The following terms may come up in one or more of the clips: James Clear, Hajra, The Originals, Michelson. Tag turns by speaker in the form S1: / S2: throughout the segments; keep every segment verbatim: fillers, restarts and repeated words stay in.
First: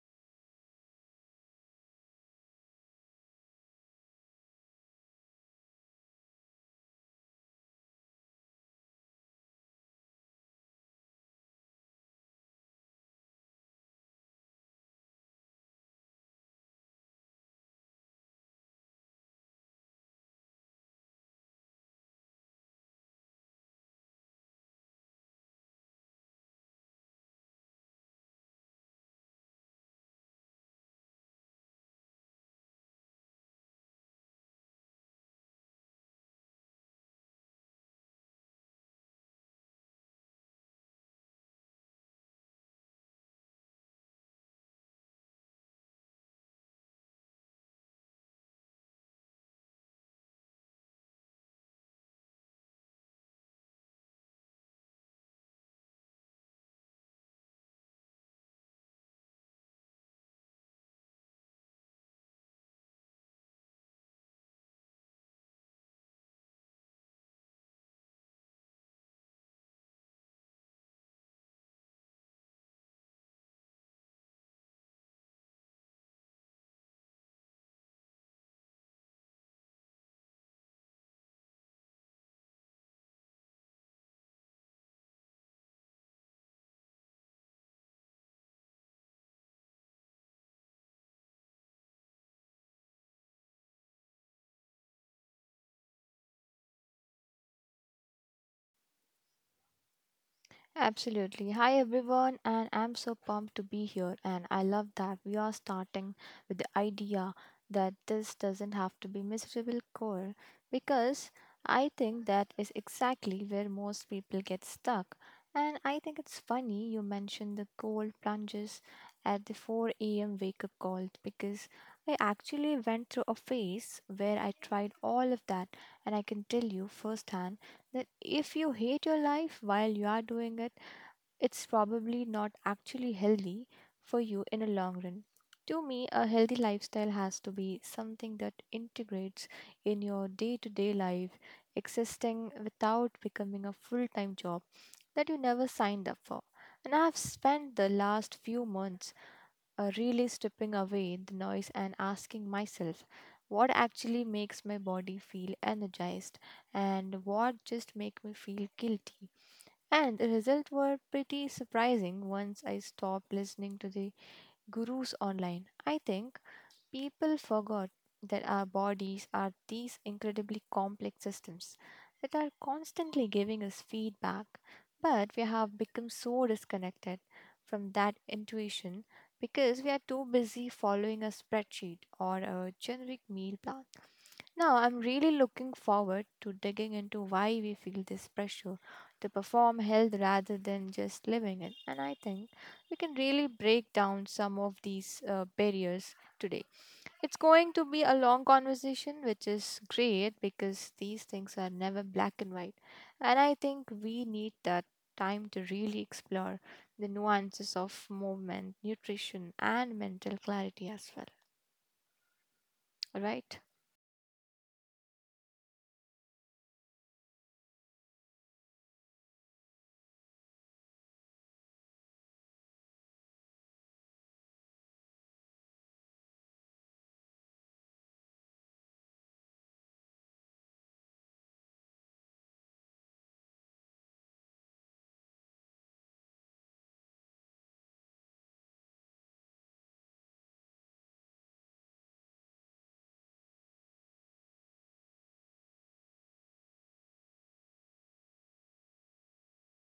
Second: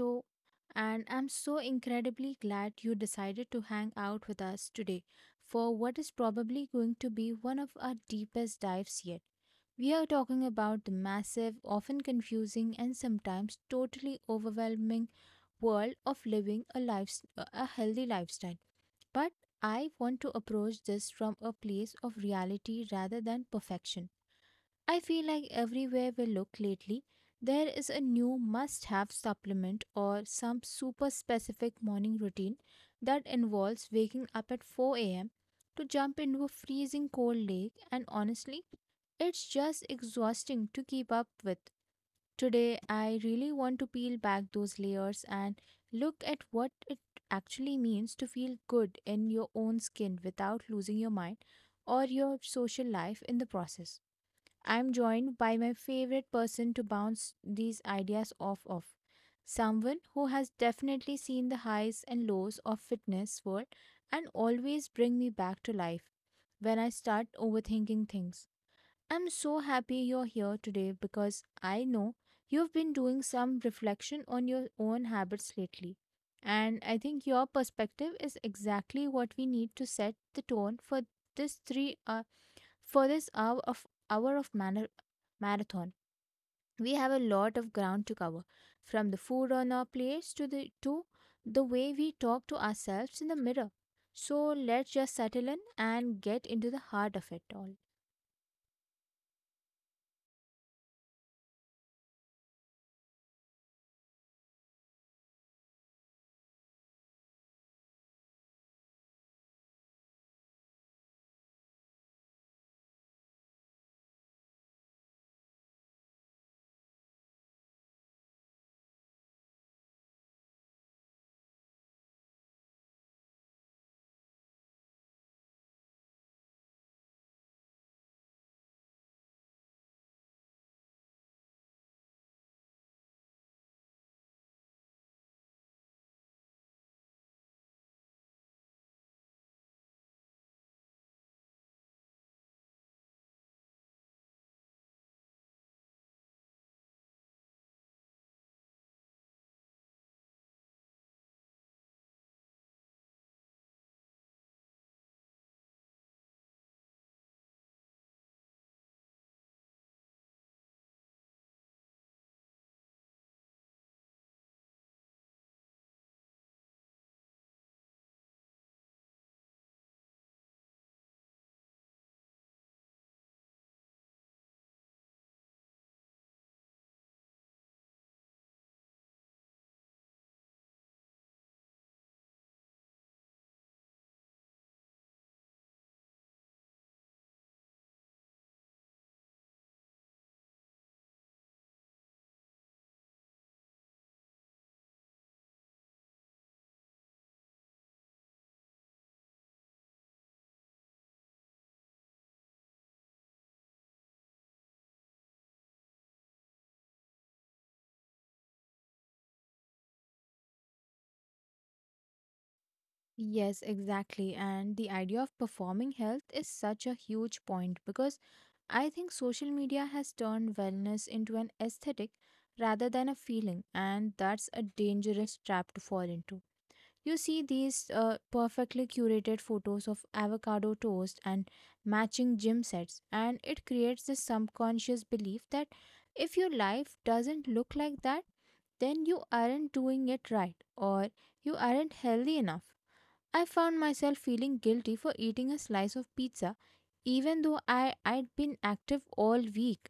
S1: show. And I'm so incredibly glad you decided to hang out with us today for what is probably going to be one of our deepest dives yet. We are talking about the massive, often confusing, and sometimes totally overwhelming world of living a, life, a healthy lifestyle. But I want to approach this from a place of reality rather than perfection. I feel like everywhere we look lately, there is a new must have supplement or some super specific morning routine that involves waking up at four a m to jump into a freezing cold lake, and honestly, it's just exhausting to keep up with. Today, I really want to peel back those layers and look at what it actually means to feel good in your own skin without losing your mind or your social life in the process. I'm joined by my favorite person to bounce these ideas off of. Someone who has definitely seen the highs and lows of fitness world and always bring me back to life when I start overthinking things. I'm so happy you're here today because I know you've been doing some reflection on your own habits lately. And I think your perspective is exactly what we need to set the tone for this three hour for this hour of hour of manner marathon. We have a lot of ground to cover, from the food on our plates to the to the way we talk to ourselves in the mirror. So let's just settle in and get into the heart of it all.
S2: Absolutely. Hi everyone, and I'm so pumped to be here. And I love that we are starting with the idea that this doesn't have to be miserable core, because I think that is exactly where most people get stuck. And I think it's funny you mentioned the cold plunges at the four a m wake up call, because I actually went through a phase where I tried all of that, and I can tell you firsthand that if you hate your life while you are doing it, it's probably not actually healthy for you in a long run. To me, a healthy lifestyle has to be something that integrates in your day to day life, existing without becoming a full time job that you never signed up for. And I have spent the last few months uh, really stripping away the noise and asking myself what actually makes my body feel energized and what just make me feel guilty. And the results were pretty surprising once I stopped listening to the gurus online. I think people forgot that our bodies are these incredibly complex systems that are constantly giving us feedback, but we have become so disconnected from that intuition because we are too busy following a spreadsheet or a generic meal plan. Now, I'm really looking forward to digging into why we feel this pressure to perform health rather than just living it. And I think we can really break down some of these uh, barriers today. It's going to be a long conversation, which is great because these things are never black and white. And I think we need that time to really explore the nuances of movement, nutrition, and mental clarity as well. All right?
S1: Yes, exactly. And the idea of performing health is such a huge point because I think social media has turned wellness into an aesthetic rather than a feeling, and that's a dangerous trap to fall into. You see these uh, perfectly curated photos of avocado toast and matching gym sets, and it creates this subconscious belief that if your life doesn't look like that, then you aren't doing it right or you aren't healthy enough. I found myself feeling guilty for eating a slice of pizza even though I, I'd been active all week,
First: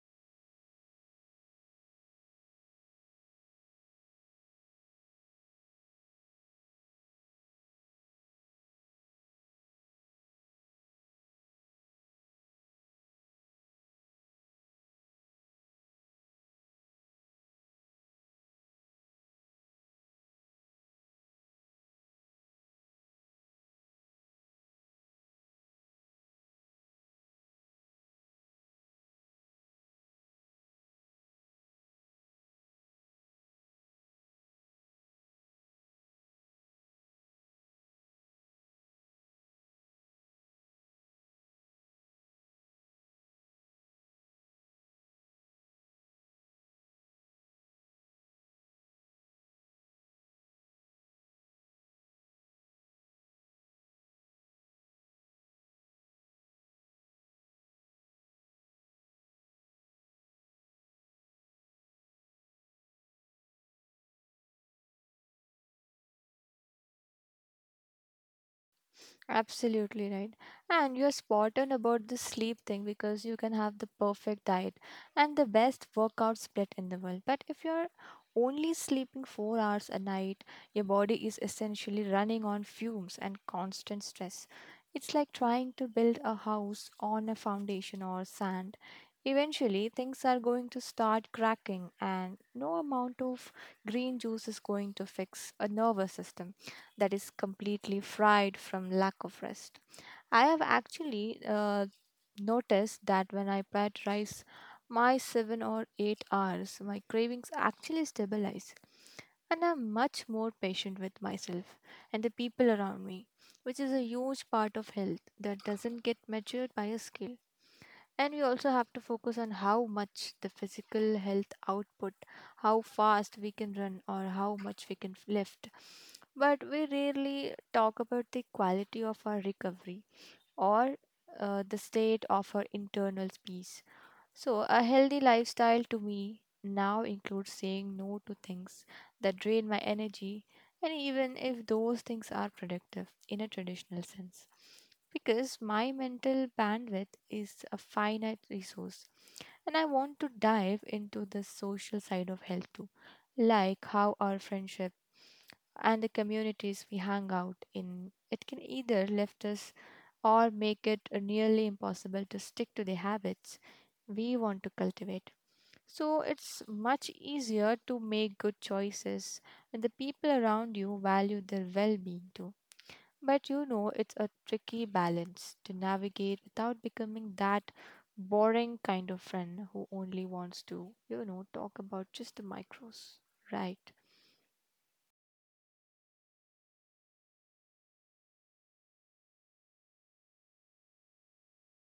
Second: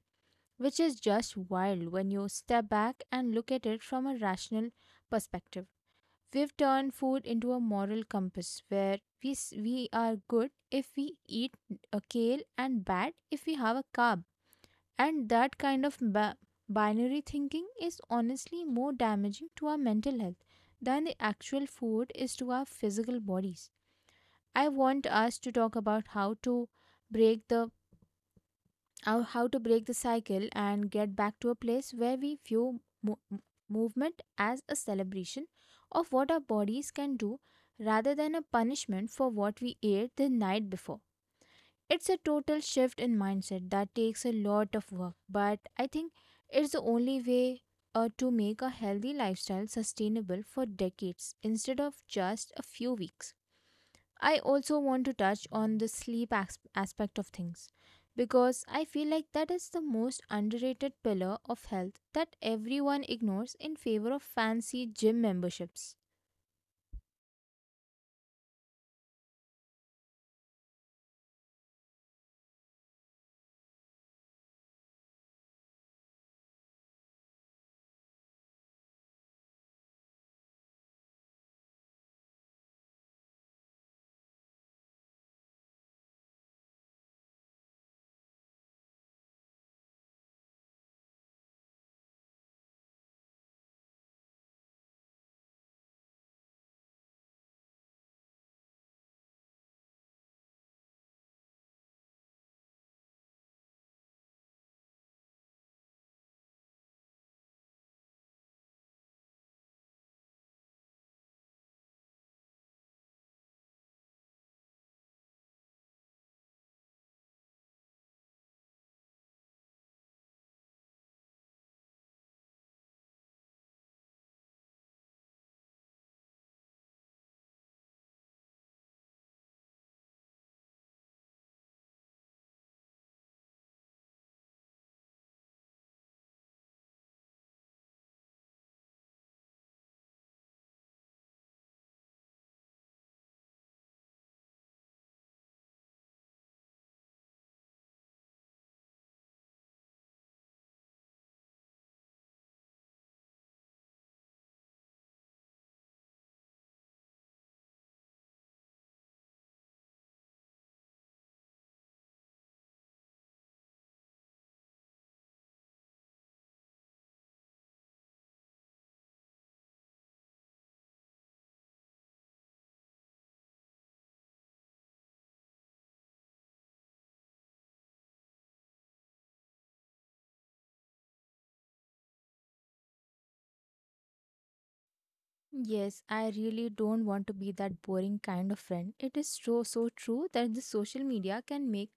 S1: which is just wild when you step back and look at it from a rational perspective. We've turned food into a moral compass where we, s- we are good if we eat a kale and bad if we have a carb. And that kind of ba- binary thinking is honestly more damaging to our mental health than the actual food is to our physical bodies. I want us to talk about how to break the how how to break the cycle and get back to a place where we view mo- m- movement as a celebration of what our bodies can do rather than a punishment for what we ate the night before. It's a total shift in mindset that takes a lot of work, but I think it's the only way uh, to make a healthy lifestyle sustainable for decades instead of just a few weeks. I also want to touch on the sleep as- aspect of things because I feel like that is the most underrated pillar of health that everyone ignores in favor of fancy gym memberships.
S2: Absolutely right. And you're spot on about the sleep thing, because you can have the perfect diet and the best workout split in the world. But if you're only sleeping four hours a night, your body is essentially running on fumes and constant stress. It's like trying to build a house on a foundation or sand. Eventually, things are going to start cracking, and no amount of green juice is going to fix a nervous system that is completely fried from lack of rest. I have actually uh, noticed that when I prioritize my seven or eight hours, my cravings actually stabilize and I'm much more patient with myself and the people around me, which is a huge part of health that doesn't get measured by a scale. And we also have to focus on how much the physical health output, how fast we can run, or how much we can lift. But we rarely talk about the quality of our recovery or uh, the state of our internal peace. So, a healthy lifestyle to me now includes saying no to things that drain my energy, and even if those things are productive in a traditional sense. Because my mental bandwidth is a finite resource, and I want to dive into the social side of health too, like how our friendship and the communities we hang out in it can either left us or make it uh, nearly impossible to stick to the habits we want to cultivate. So it's much easier to make good choices when the people around you value their well being too. But you know, it's a tricky balance to navigate without becoming that boring kind of friend who only wants to, you know, talk about just the micros, right?
S1: Yes, I really don't want to be that boring kind of friend. It is so so true that the social media can make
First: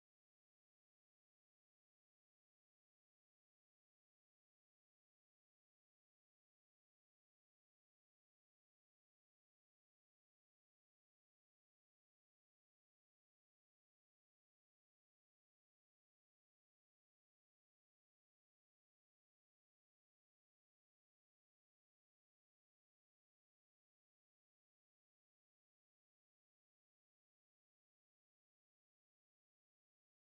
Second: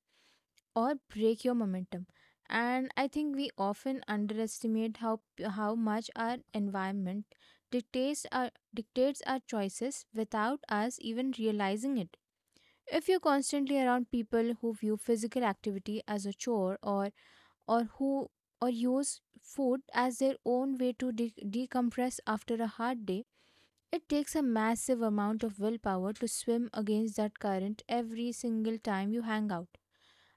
S1: or break your momentum. And I think we often underestimate how how much our environment dictates our dictates our choices without us even realizing it. If you're constantly around people who view physical activity as a chore or or who or use food as their own way to de- decompress after a hard day, it takes a massive amount of willpower to swim against that current every single time you hang out.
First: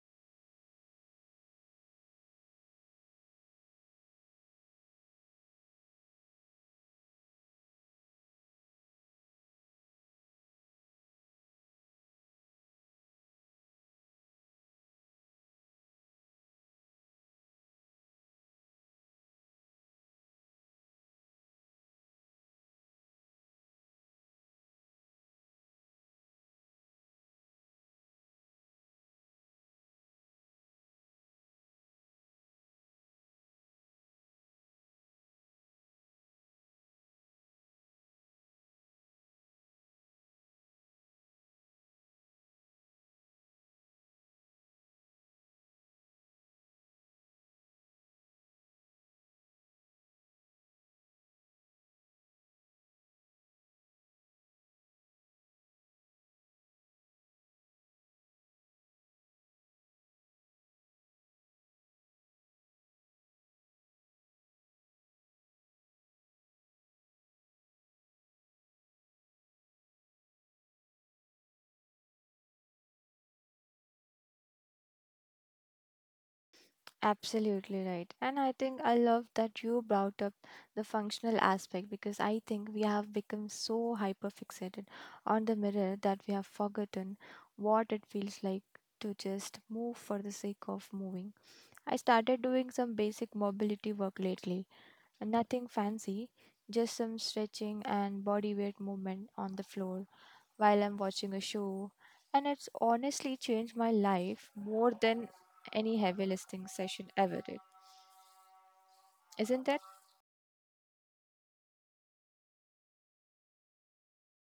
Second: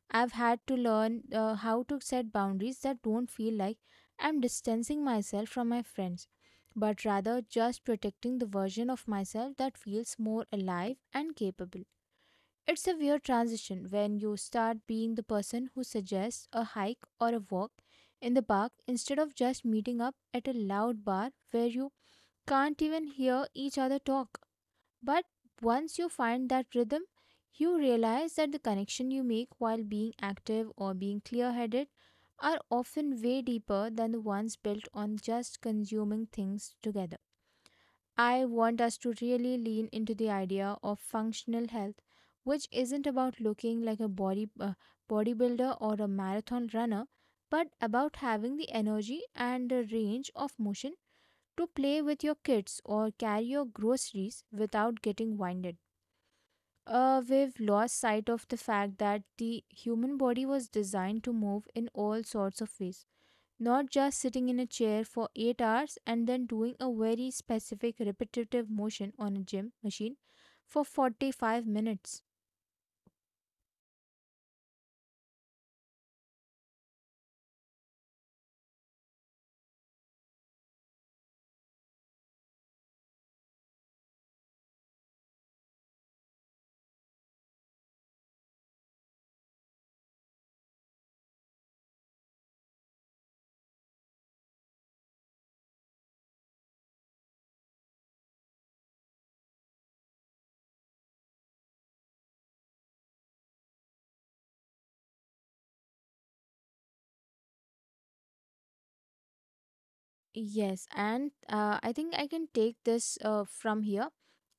S1: I've had to learn uh, how to set boundaries that don't feel like I'm distancing myself from my friends, but rather just protecting the version of myself that feels more alive and capable. It's a weird transition when you start being the person who suggests a hike or a walk in the park instead of just meeting up at a loud bar where you can't even hear each other talk. But once you find that rhythm, you realize that the connection you make while being active or being clear headed are often way deeper than the ones built on just consuming things together. I want us to really lean into the idea of functional health, which isn't about looking like a body uh, bodybuilder or a marathon runner, but about having the energy and the range of motion to play with your kids or carry your groceries without getting winded. Uh, we've lost sight of the fact that the human body was designed to move in all sorts of ways, not just sitting in a chair for eight hours and then doing a very specific repetitive motion on a gym machine for forty-five minutes.
S2: Absolutely right. And I think I love that you brought up the functional aspect, because I think we have become so hyper fixated on the mirror that we have forgotten what it feels like to just move for the sake of moving. I started doing some basic mobility work lately. Nothing fancy, just some stretching and body weight movement on the floor while I'm watching a show. And it's honestly changed my life more than any heavy lifting session ever did, isn't it?
S1: Yes, and uh, I think I can take this uh, from here.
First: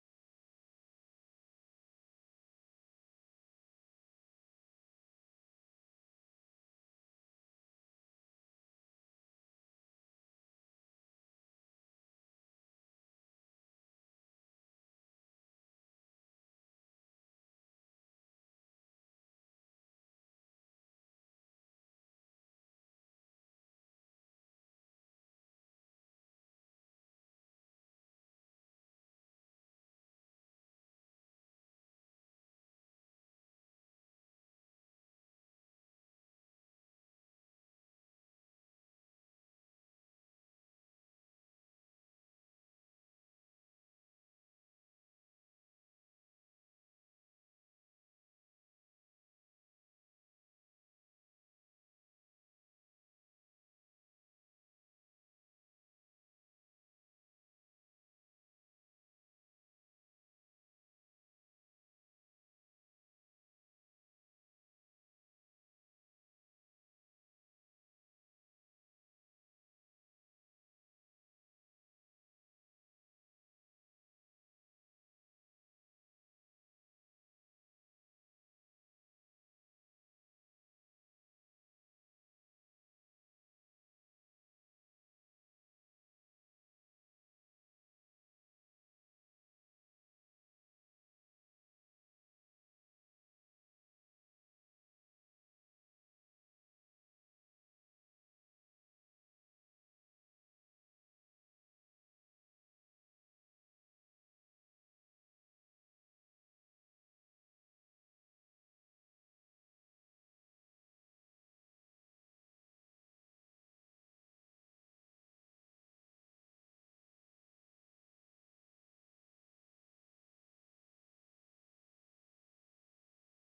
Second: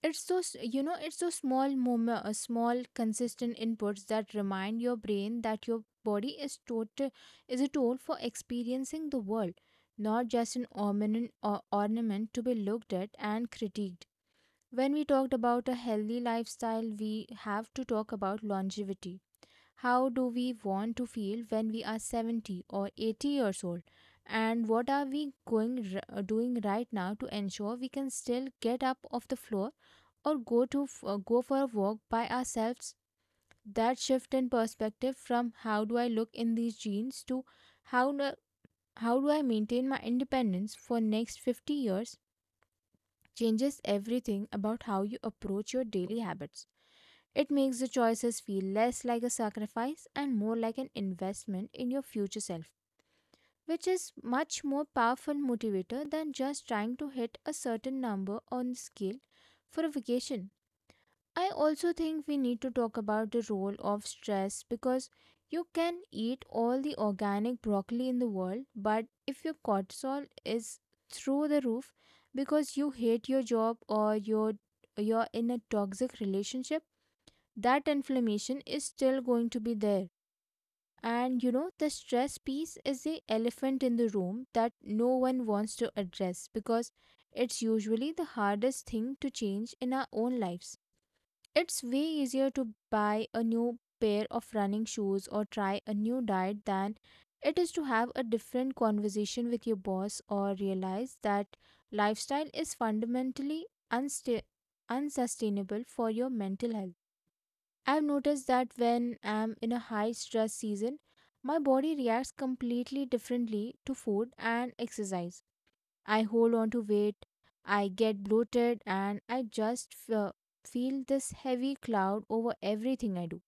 S1: It's those, you know, it's those small moment, uh, small consistent inputs that remind your brain that your body is total is a tool for experiencing the world, not just an ornament or ornament to be looked at and critiqued. When we talked about a healthy lifestyle, we have to talk about longevity. How do we want to feel when we are seventy or eighty years old? And what are we going r- uh, doing right now to ensure we can still get up off the floor or go to f- uh, go for a walk by ourselves? That shift in perspective from how do I look in these jeans to how do- how do I maintain my independence for next fifty years changes everything about how you approach your daily habits. It makes the choices feel less like a sacrifice and more like an investment in your future self, which is much more powerful motivator than just trying to hit a certain number on the scale for a vacation. I also think we need to talk about the role of stress because you can eat all the organic broccoli in the world, but if your cortisol is through the roof because you hate your job or your you're in a toxic relationship, that inflammation is still going to be there. And you know, the stress piece is the elephant in the room that no one wants to address because it's usually the hardest thing to change in our own lives. It's way easier to buy a new pair of running shoes or try a new diet than it is to have a different conversation with your boss or realize that lifestyle is fundamentally unsta- unsustainable for your mental health. I've noticed that when I'm in a high stress season, my body reacts completely differently to food and exercise. I hold on to weight, I get bloated, and I just fe- feel this heavy cloud over everything I do.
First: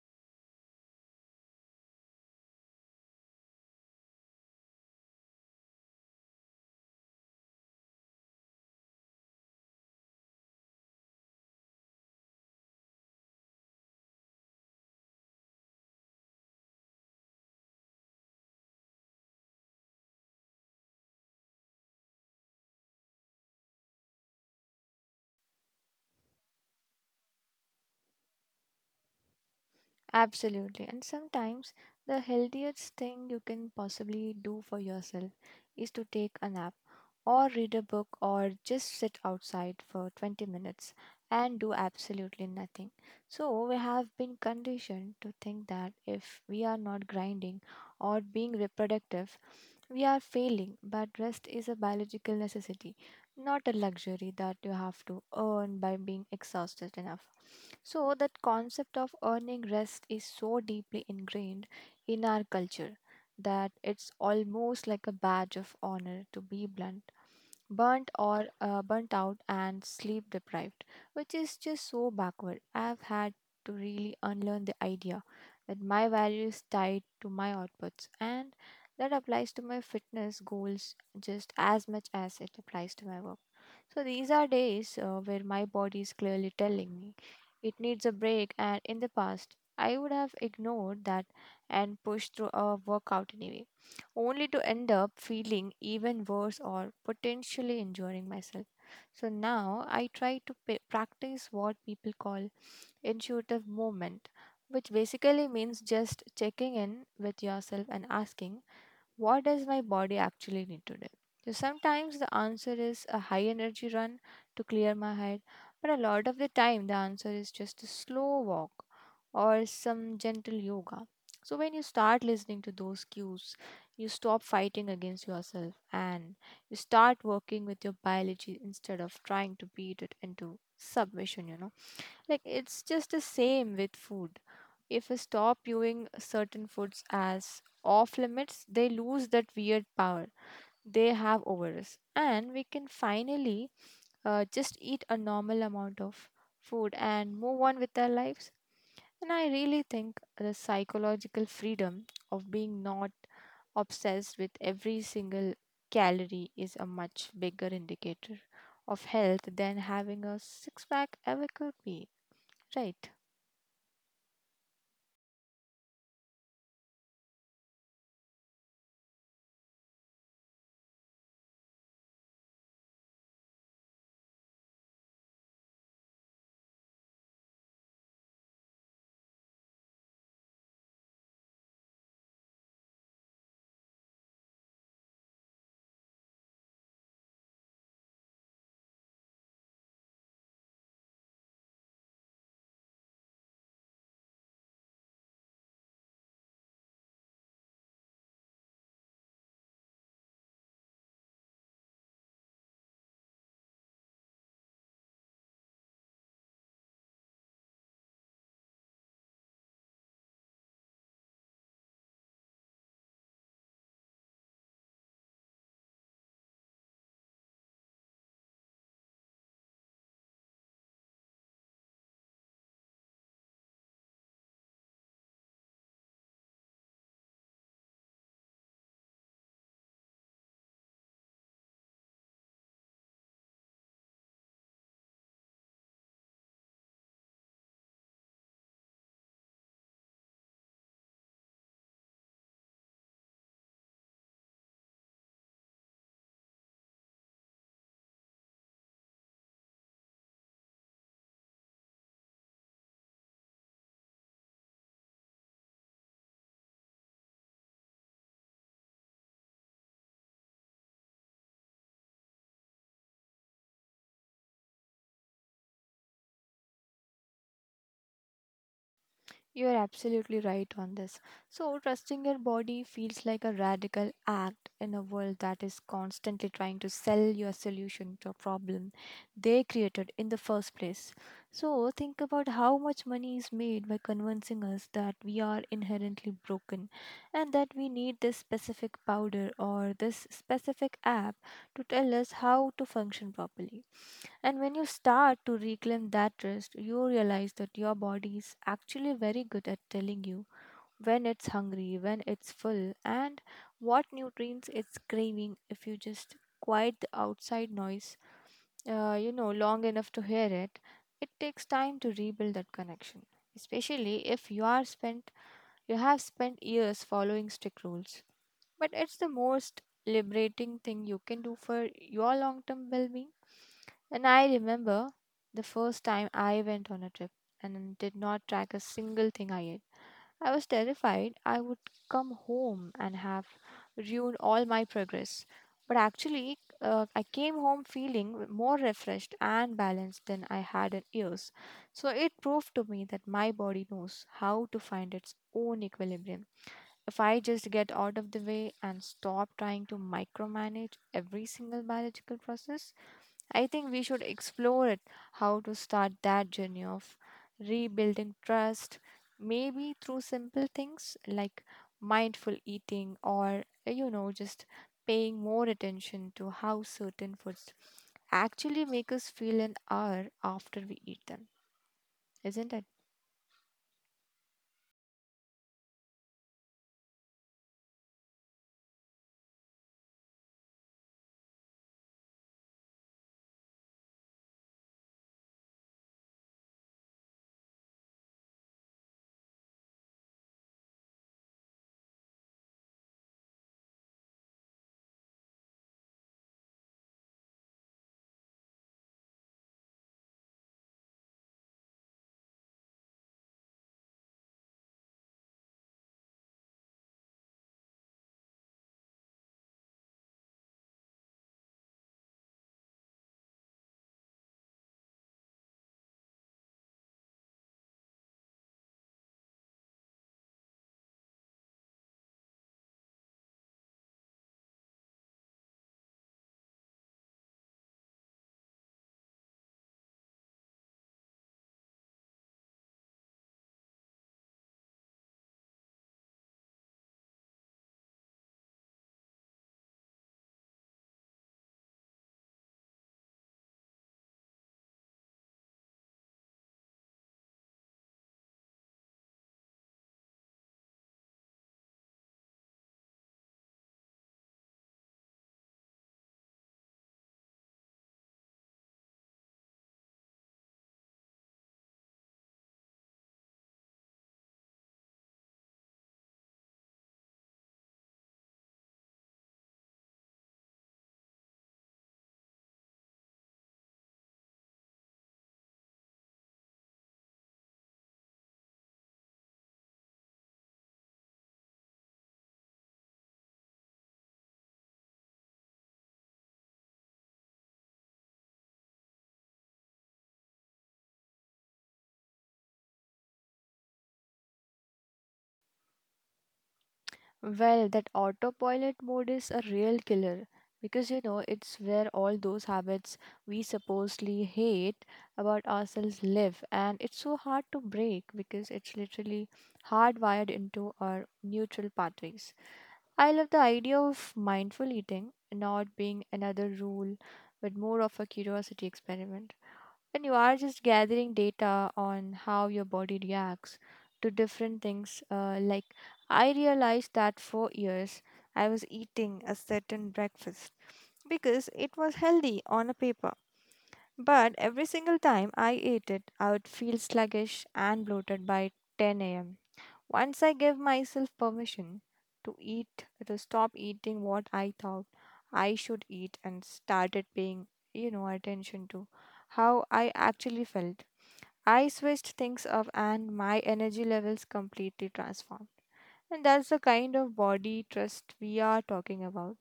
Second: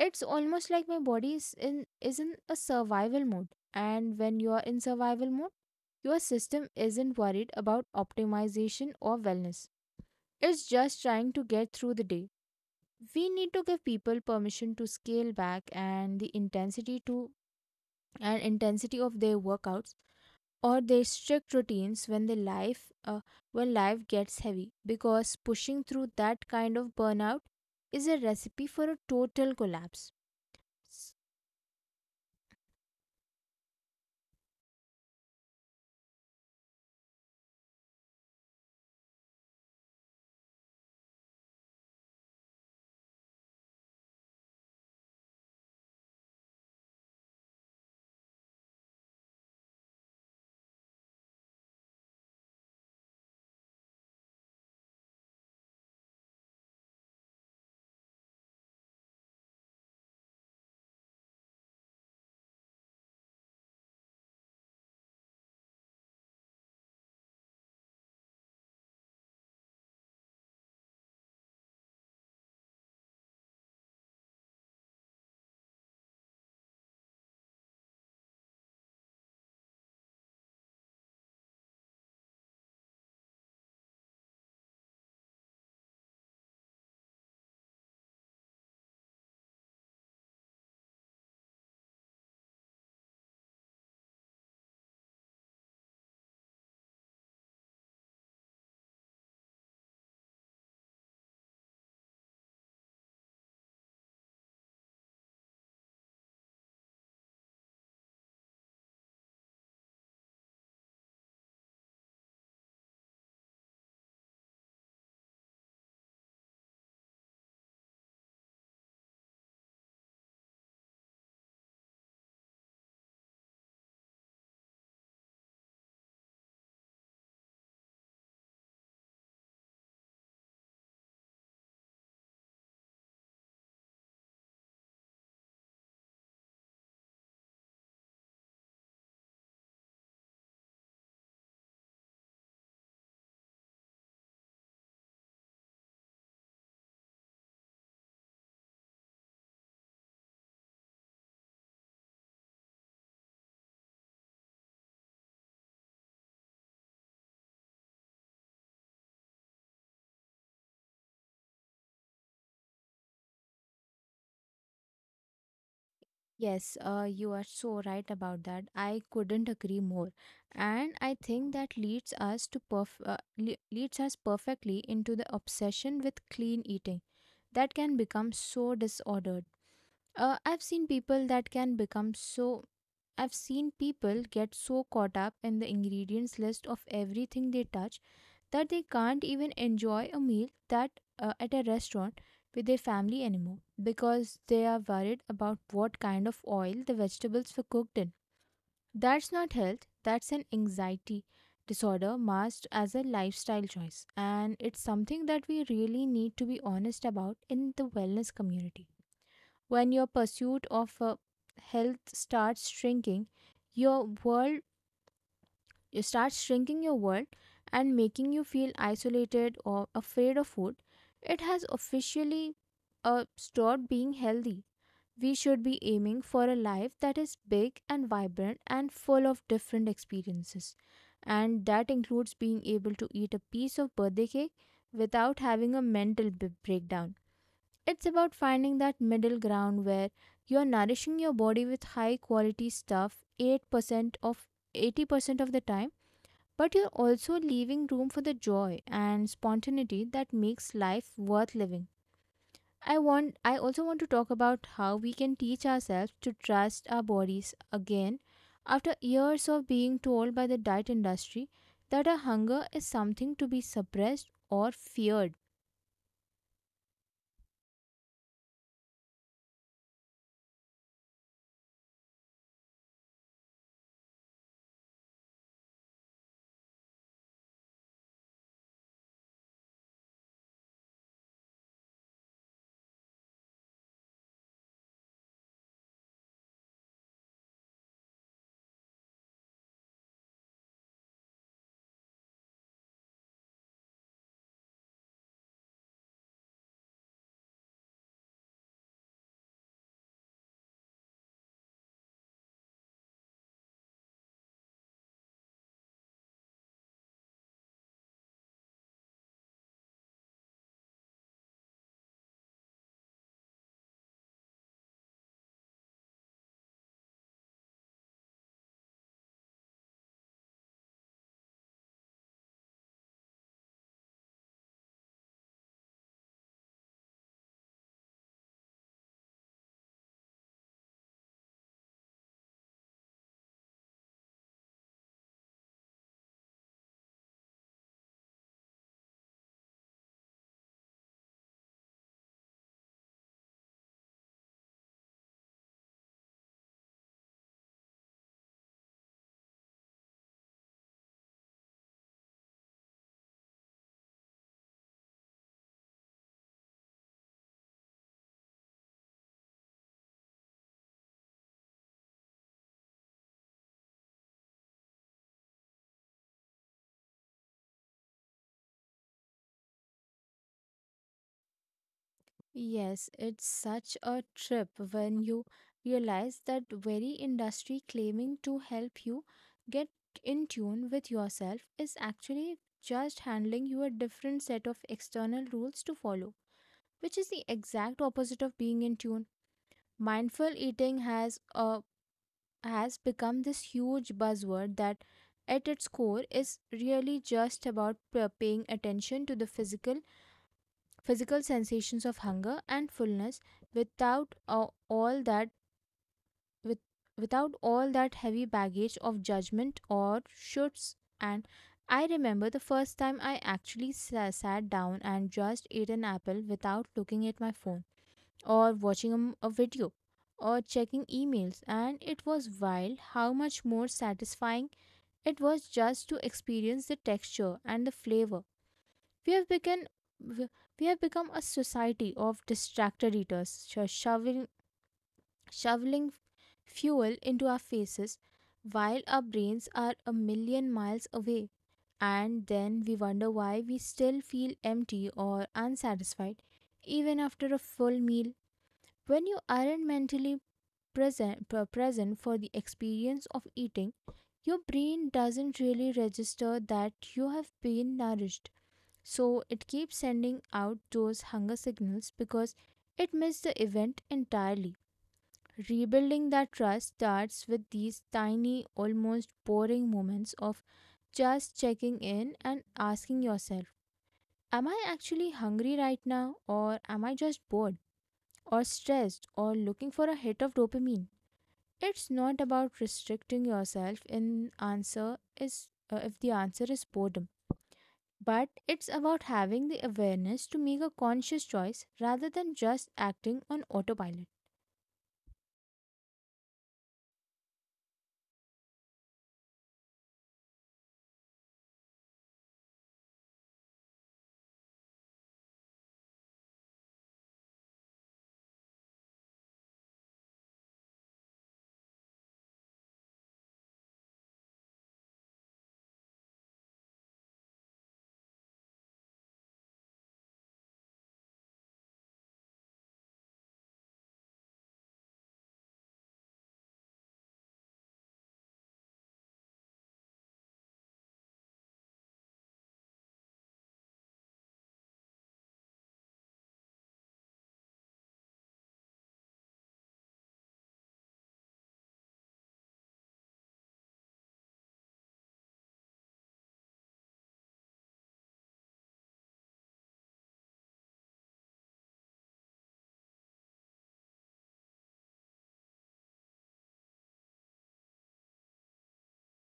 S1: It's almost like my body is in is in a survival mode. And when you're in survival mode, your system isn't worried about optimization or wellness. It's just trying to get through the day. We need to give people permission to scale back and the intensity to and intensity of their workouts or their strict routines when the life uh, when life gets heavy, because pushing through that kind of burnout is a recipe for a total collapse.
S2: Absolutely. And
S1: S-
S2: sometimes the healthiest thing you can possibly do for yourself is to take a nap or read a book or just sit outside for twenty minutes and do absolutely nothing. So we have been conditioned to think that if we are not grinding or being reproductive, we are failing, but rest is a biological necessity, not a luxury that you have to earn by being exhausted enough. So, that concept of earning rest is so deeply ingrained in our culture that it's almost like a badge of honor to be blunt, burnt or uh, burnt out and sleep deprived, which is just so backward. I've had to really unlearn the idea that my value is tied to my outputs, and that applies to my fitness goals just as much as it applies to my work. So these are days uh, where my body is clearly telling me it needs a break, and in the past, I would have ignored that and pushed through a workout anyway, only to end up feeling even worse or potentially injuring myself. So now I try to pa- practice what people call intuitive movement, which basically means just checking in with yourself and asking, what does my body actually need today? So sometimes the answer is a high energy run to clear my head, but a lot of the time the answer is just a slow walk or some gentle yoga. So when you start listening to those cues, you stop fighting against yourself and you start working with your biology instead of trying to beat it into submission, you know. Like, it's just the same with food. If we stop viewing certain foods as off limits, they lose that weird power they have over us. And we can finally uh, just eat a normal amount of food and move on with our lives. And I really think the psychological freedom of being not obsessed with every single calorie is a much bigger indicator of health than having a six pack ever could be. Right.
S1: yes, uh, you are so right about that. I couldn't agree more, and I think that leads us to perf- uh, le- leads us perfectly into the obsession with clean eating that can become so disordered. Uh, I've seen people that can become so. I've seen people get so caught up in the ingredients list of everything they touch that they can't even enjoy a meal that uh, at a restaurant with their family anymore because they are worried about what kind of oil the vegetables were cooked in. That's not health. That's an anxiety disorder masked as a lifestyle choice, and it's something that we really need to be honest about in the wellness community. When your pursuit of uh, health starts shrinking, your world you start shrinking your world and making you feel isolated or afraid of food, it has officially uh, stopped being healthy. We should be aiming for a life that is big and vibrant and full of different experiences. And that includes being able to eat a piece of birthday cake without having a mental b- breakdown. It's about finding that middle ground where you're nourishing your body with high quality stuff 8% of eighty percent of the time, but you're also leaving room for the joy and spontaneity that makes life worth living. I want I also want to talk about how we can teach ourselves to trust our bodies again after years of being told by the diet industry that our hunger is something to be suppressed or feared.
S2: You are absolutely right on this. So, trusting your body feels like a radical act in a world that is constantly trying to sell you a solution to a problem they created in the first place. So, think about how much money is made by convincing us that we are inherently broken and that we need this specific powder or this specific app to tell us how to function properly. And when you start to reclaim that rest, you realize that your body is actually very good at telling you when it's hungry, when it's full, and what nutrients it's craving if you just quiet the outside noise, uh, you know, long enough to hear it. It takes time to rebuild that connection, especially if you are spent, you have spent years following strict rules. But it's the most liberating thing you can do for your long term well being. And I remember the first time I went on a trip and did not track a single thing I ate. I was terrified I would come home and have ruined all my progress. But actually, uh, I came home feeling more refreshed and balanced than I had in years. So it proved to me that my body knows how to find its own equilibrium if I just get out of the way and stop trying to micromanage every single biological process. I think we should explore it, how to start that journey of rebuilding trust, maybe through simple things like mindful eating, or, you know, just paying more attention to how certain foods actually make us feel an hour after we eat them, isn't it?
S1: Yes, it's such a trip when you realize that very industry claiming to help you get in tune with yourself is actually just handling you a different set of external rules to follow, which is the exact opposite of being in tune. Mindful eating has uh, has become this huge buzzword that at its core is really just about p- paying attention to the physical physical sensations of hunger and fullness without uh, all that with, without all that heavy baggage of judgment or shoulds. And I remember the first time I actually sa- sat down and just ate an apple without looking at my phone or watching a, m- a video or checking emails, and it was wild how much more satisfying it was just to experience the texture and the flavor. we have begun w- we have become a society of distracted eaters, sho- shoveling shoveling fuel into our faces while our brains are a million miles away. And then we wonder why we still feel empty or unsatisfied even after a full meal. When you aren't mentally present, pre- present for the experience of eating, your brain doesn't really register that you have been nourished. So it keeps sending out those hunger signals because it missed the event entirely. Rebuilding that trust starts with these tiny, almost boring moments of just checking in and asking yourself, "Am I actually hungry right now, or am I just bored, or stressed, or looking for a hit of dopamine?" It's not about restricting yourself in answer is uh, if the answer is boredom, but it's about having the awareness to make a conscious choice rather than just acting on autopilot.
S2: Well, that autopilot mode is a real killer, because you know it's where all those habits we supposedly hate about ourselves live, and it's so hard to break because it's literally hardwired into our neutral pathways. I love the idea of mindful eating not being another rule but more of a curiosity experiment, when you are just gathering data on how your body reacts to different things. Uh, like, I realized that for years I was eating a certain breakfast because it was healthy on a paper, but every single time I ate it, I would feel sluggish and bloated by ten a m. Once I gave myself permission to eat, to stop eating what I thought I should eat and started paying, you know, attention to how I actually felt, I switched things up and my energy levels completely transformed. And that's the kind of body trust we are talking about,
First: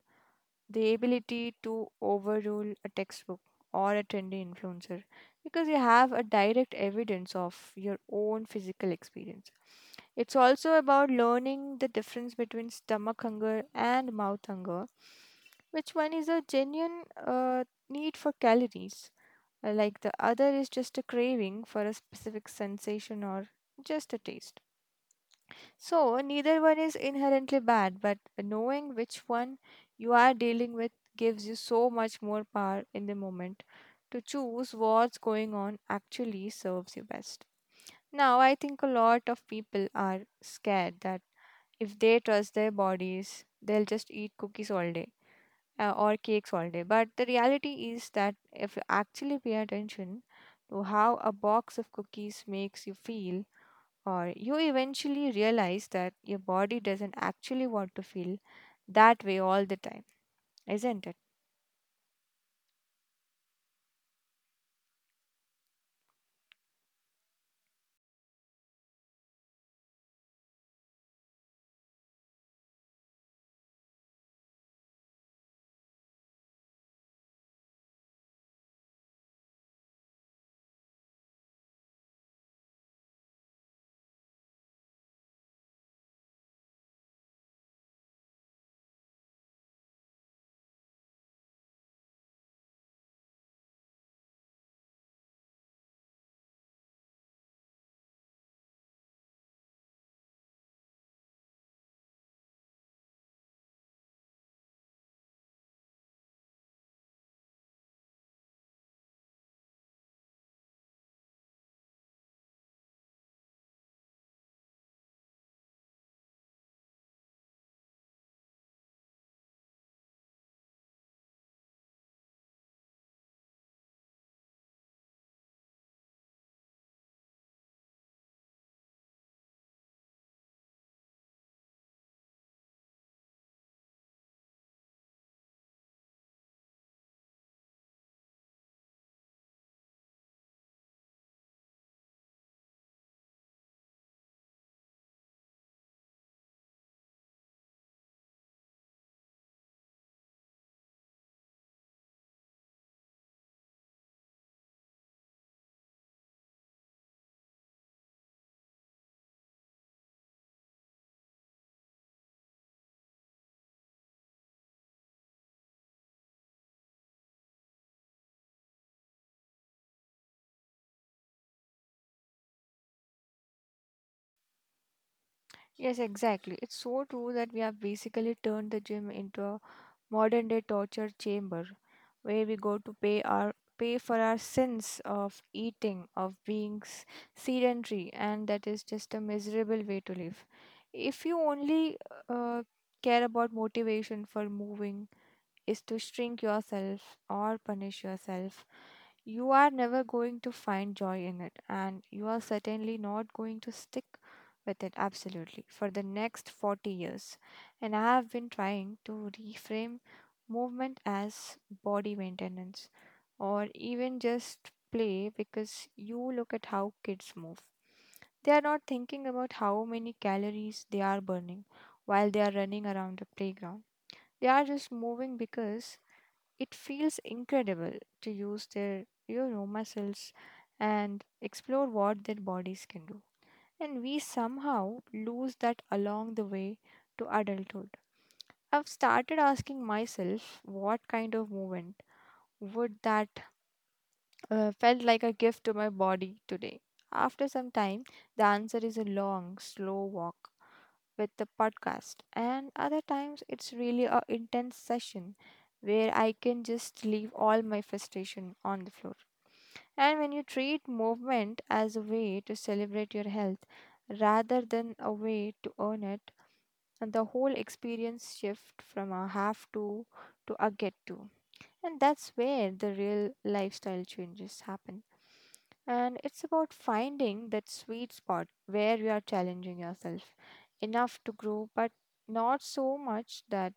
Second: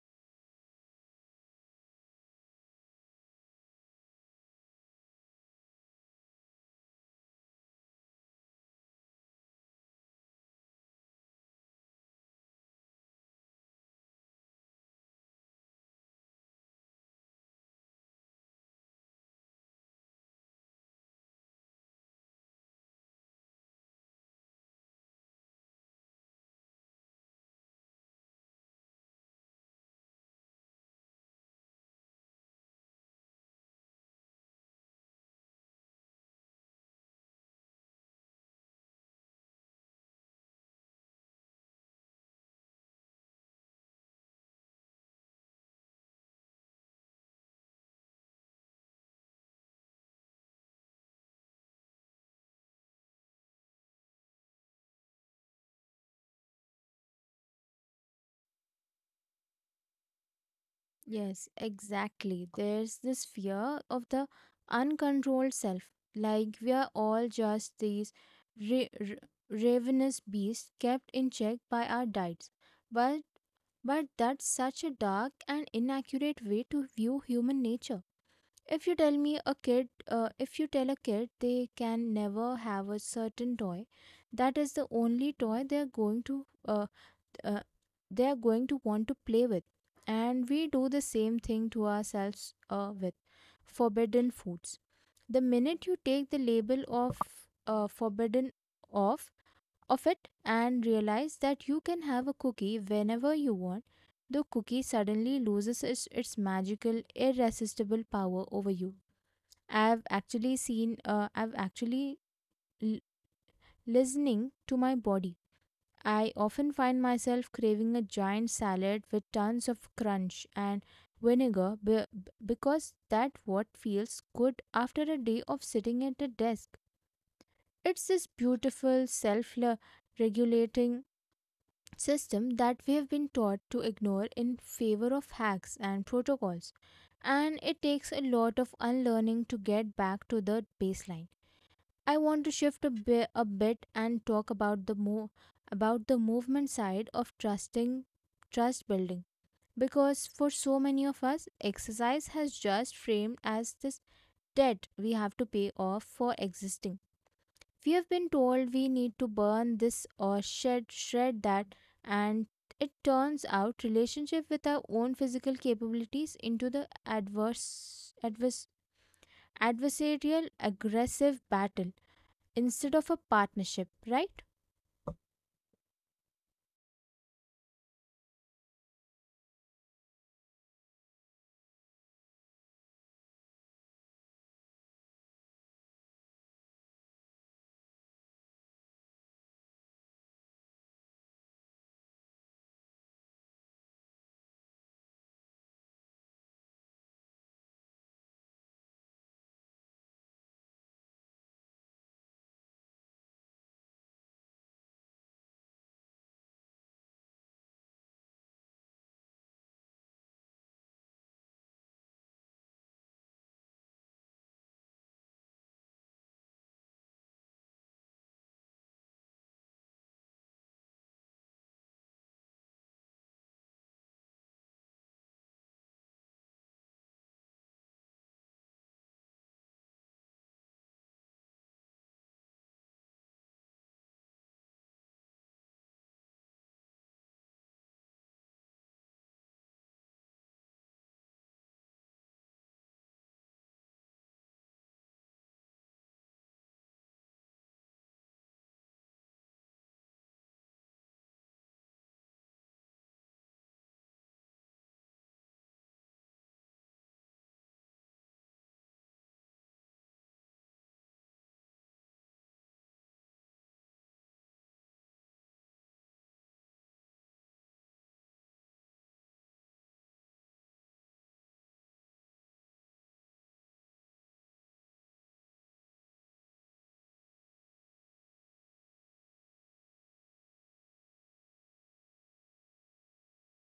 S2: the ability to overrule a textbook or a trendy influencer because you have a direct evidence of your own physical experience. It's also about learning the difference between stomach hunger and mouth hunger, which one is a genuine uh, need for calories, uh, like the other is just a craving for a specific sensation or just a taste. So, neither one is inherently bad, but knowing which one you are dealing with gives you so much more power in the moment to choose what's going on actually serves you best. Now, I think a lot of people are scared that if they trust their bodies, they'll just eat cookies all day uh, or cakes all day. But the reality is that if you actually pay attention to how a box of cookies makes you feel, or you eventually realize that your body doesn't actually want to feel that way all the time, isn't it?
S1: Yes, exactly. There's this fear of the uncontrolled self. Like we are all just these ra- ra- ravenous beasts kept in check by our diets. But but that's such a dark and inaccurate way to view human nature. If you tell me a kid, uh, If you tell a kid they can never have a certain toy, that is the only toy they are going to uh, uh, they are going to want to play with, and we do the same thing to ourselves uh, with forbidden foods. The minute you take the label of uh, forbidden off of it and realize that you can have a cookie whenever you want, the cookie suddenly loses its, its magical, irresistible power over you. I've actually seen, uh, I've actually l- Listening to my body, I often find myself craving a giant salad with tons of crunch and vinegar be- because that what feels good after a day of sitting at a desk. It's this beautiful self-regulating system that we have been taught to ignore in favor of hacks and protocols, and it takes a lot of unlearning to get back to the baseline. I want to shift a bit, a bit and talk about the mo- about the movement side of trusting trust building, because for so many of us exercise has just framed as this debt we have to pay off for existing. We have been told we need to burn this or shed shred that, and it turns out relationship with our own physical capabilities into the adverse advers adversarial aggressive battle instead of a partnership, right?
S2: Yes, exactly. It's so true that we have basically turned the gym into a modern day torture chamber where we go to pay our pay for our sins of eating, of being s- sedentary, and that is just a miserable way to live. If you only uh, care about motivation for moving is to shrink yourself or punish yourself, you are never going to find joy in it, and you are certainly not going to stick with it absolutely for the next forty years. And I have been trying to reframe movement as body maintenance or even just play because you look at how kids move. They are not thinking about how many calories they are burning while they are running around the playground. They are just moving because it feels incredible to use their you know muscles and explore what their bodies can do, and we somehow lose that along the way to adulthood. I've started asking myself what kind of movement would that uh, felt like a gift to my body today. After some time, the answer is a long slow walk with the podcast, and other times it's really a intense session where I can just leave all my frustration on the floor. And when you treat movement as a way to celebrate your health rather than a way to earn it, and the whole experience shift from a have to to a get to. And that's where the real lifestyle changes happen. And it's about finding that sweet spot where you are challenging yourself enough to grow, but not so much that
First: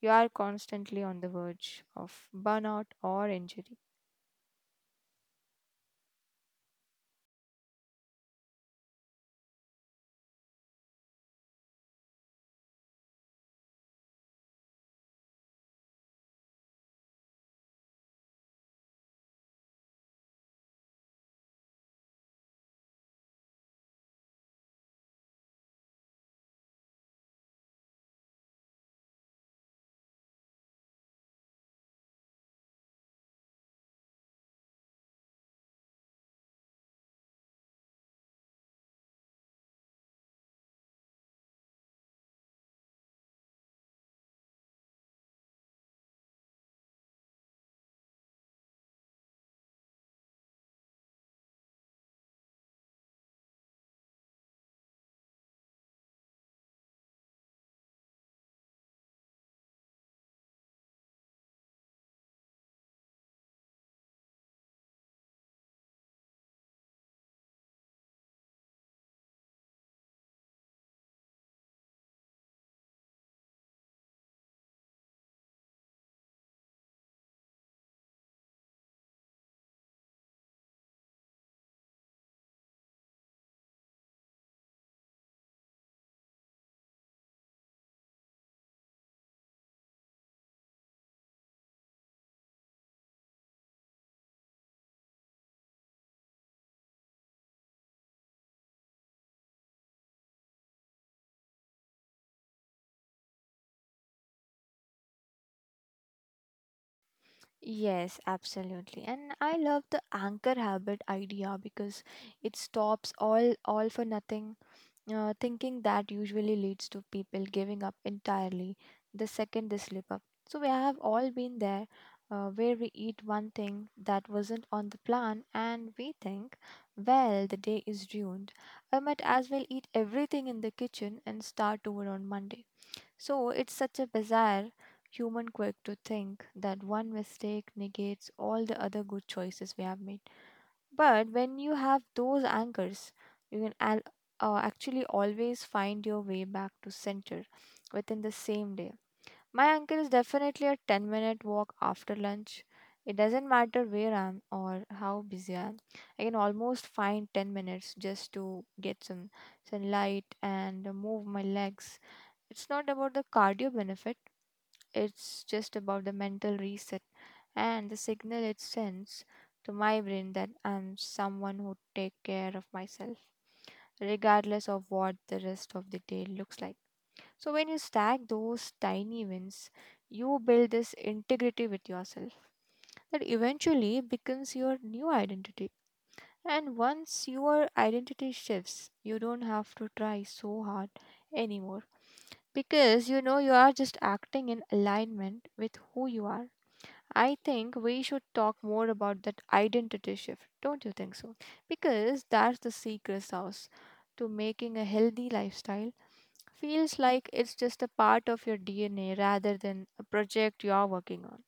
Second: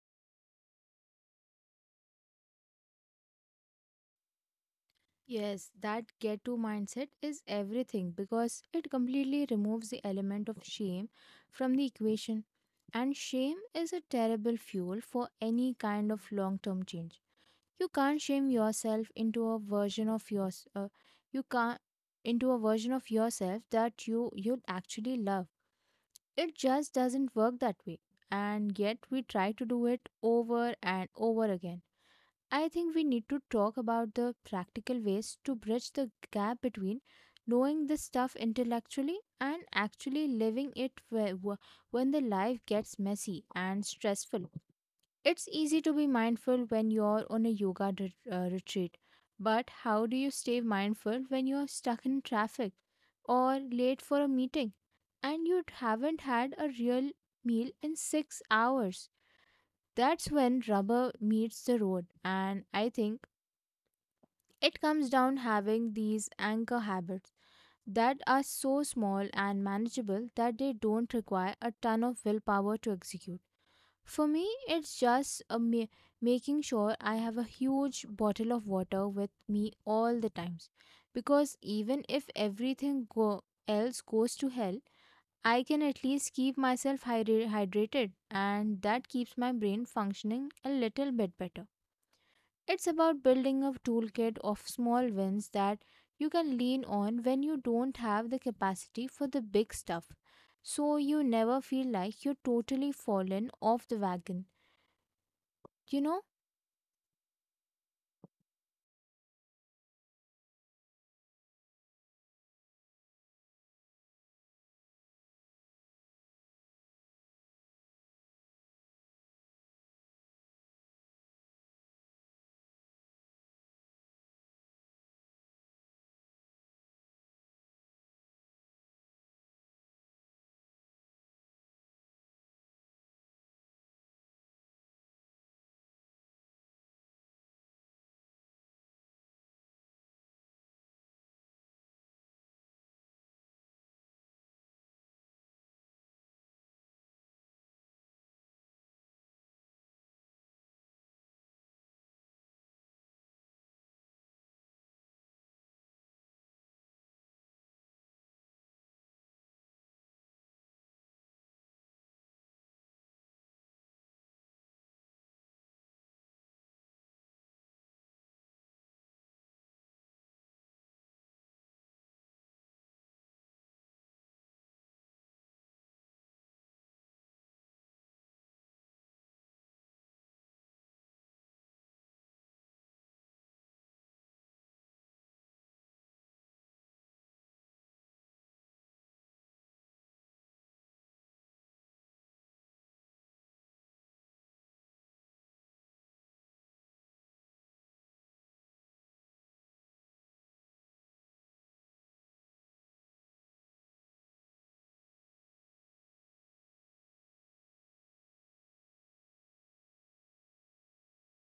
S2: you are constantly on the verge of burnout or injury.
S1: Yes, that get to mindset is everything because it completely removes the element of shame from the equation. And shame is a terrible fuel for any kind of long term change. You can't shame yourself into a version of yours. Uh, you can't into a version of yourself that you you'd actually love. It just doesn't work that way. And yet we try to do it over and over again. I think we need to talk about the practical ways to bridge the gap between knowing this stuff intellectually and actually living it whe- wh- when the life gets messy and stressful. It's easy to be mindful when you're on a yoga ret- uh, retreat, but how do you stay mindful when you're stuck in traffic or late for a meeting and you haven't had a real meal in six hours? That's when rubber meets the road, and I think it comes down having these anchor habits that are so small and manageable that they don't require a ton of willpower to execute. For me, it's just a ma- making sure I have a huge bottle of water with me all the times, because even if everything go- else goes to hell, I can at least keep myself hydra- hydrated, and that keeps my brain functioning a little bit better. It's about building a toolkit of small wins that you can lean on when you don't have the capacity for the big stuff, so you never feel like you're totally fallen off the wagon. You know?
S2: Yes, absolutely. And I love the anchor habit idea because it stops all all for nothing Uh, thinking that usually leads to people giving up entirely the second they slip up. So, we have all been there uh, where we eat one thing that wasn't on the plan and we think, well, the day is ruined. I might as well eat everything in the kitchen and start over on Monday. So, it's such a bizarre human quirk to think that one mistake negates all the other good choices we have made. But when you have those anchors, you can al- uh, actually always find your way back to center within the same day. My anchor is definitely a ten minute walk after lunch. It doesn't matter where I am or how busy I am. I can almost find ten minutes just to get some sunlight and move my legs. It's not about the cardio benefit, it's just about the mental reset and the signal it sends to my brain that I'm someone who take care of myself regardless of what the rest of the day looks like. So when you stack those tiny wins, you build this integrity with yourself that eventually becomes your new identity. And once your identity shifts, you don't have to try so hard anymore because you know you are just acting in alignment with who you are. I think we should talk more about that identity shift, don't you think so? Because that's the secret sauce to making a healthy lifestyle. Feels like it's just a part of your D N A rather than a project you're working on.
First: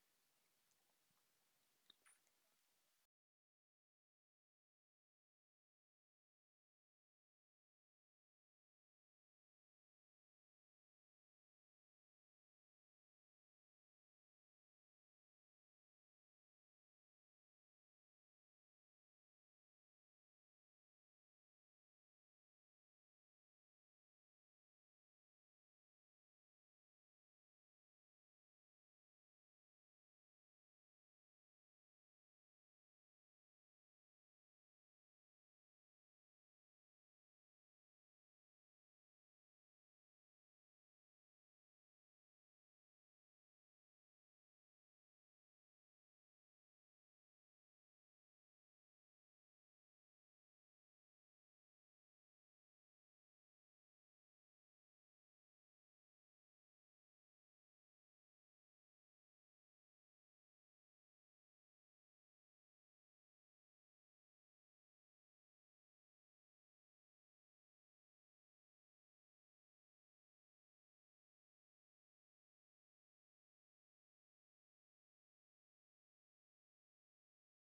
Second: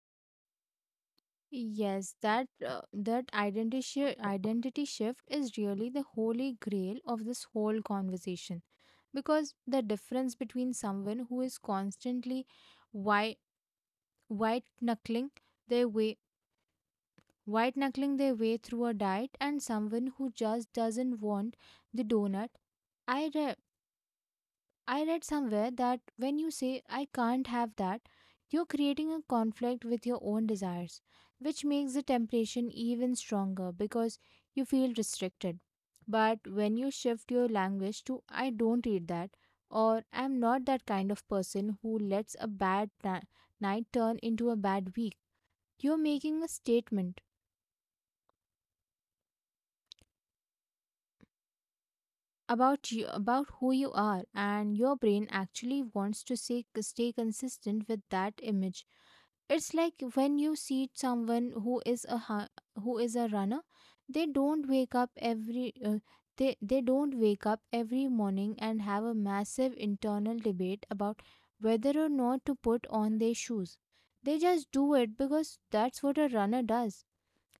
S1: Yes, that uh, that identity shi- identity shift is really the holy grail of this whole conversation, because the difference between someone who is constantly white white knuckling their way white knuckling their way through a diet and someone who just doesn't want the donut. I read I read somewhere that when you say "I can't have that," you're creating a conflict with your own desires, which makes the temptation even stronger because you feel restricted. But when you shift your language to "I don't eat that" or "I'm not that kind of person who lets a bad na- night turn into a bad week," you're making a statement about you about who you are, and your brain actually wants to say, stay consistent with that image. It's like when you see someone who is a hu- who is a runner. They don't wake up every uh, they they don't wake up every morning and have a massive internal debate about whether or not to put on their shoes. They just do it because that's what a runner does.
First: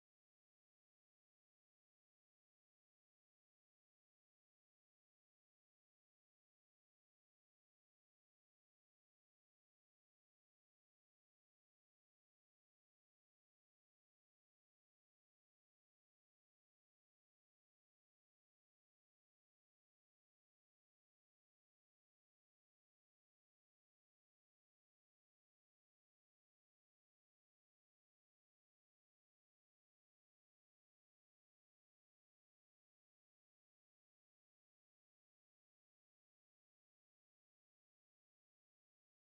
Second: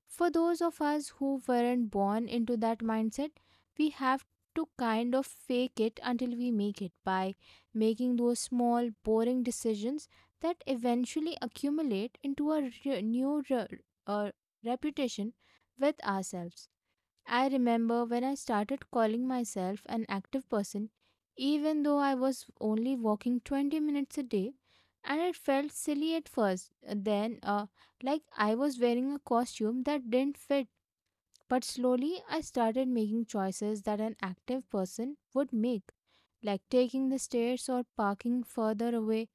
S1: For those of us who weren't born into that mindset, we have to kind of fake it until we make it by making those small, boring decisions that eventually accumulate into a re- new re- uh, reputation with ourselves. I remember when I started calling myself an active person, even though I was only walking twenty minutes a day, and it felt silly at first. Then, uh, like I was wearing a costume that didn't fit. But slowly, I started making choices that an active person would make, like taking the stairs or parking further away.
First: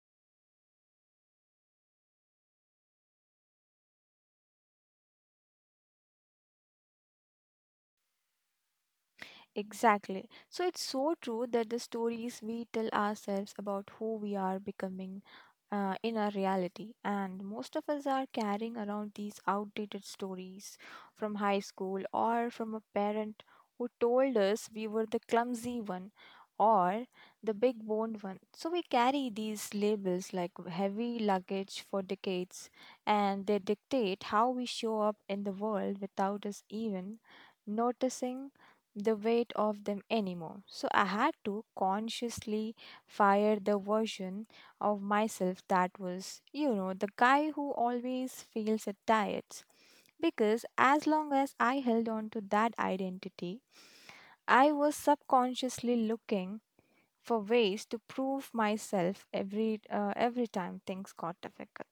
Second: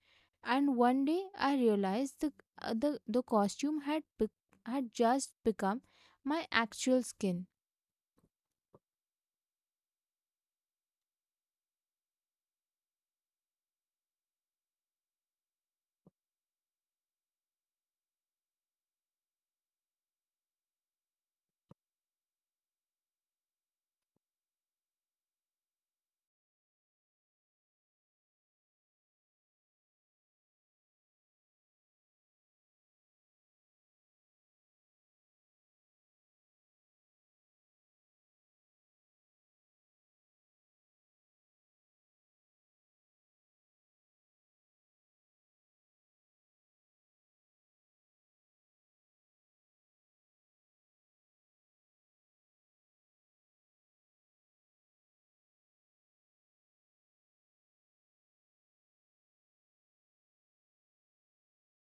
S1: And one day, I realized the uh, the, the costume had be- had just become my actual skin.
S2: Exactly. So it's so true that the stories we tell ourselves about who we are becoming uh, in our reality, and most of us are carrying around these outdated stories from high school or from a parent who told us we were the clumsy one or the big boned one. So we carry these labels like heavy luggage for decades, and they dictate how we show up in the world without us even noticing the weight of them anymore. So I had to consciously fire the version of myself that was, you know, the guy who always fails at diets. Because as long as I held on to that identity, I was subconsciously looking for ways to prove myself every uh, every time things got difficult.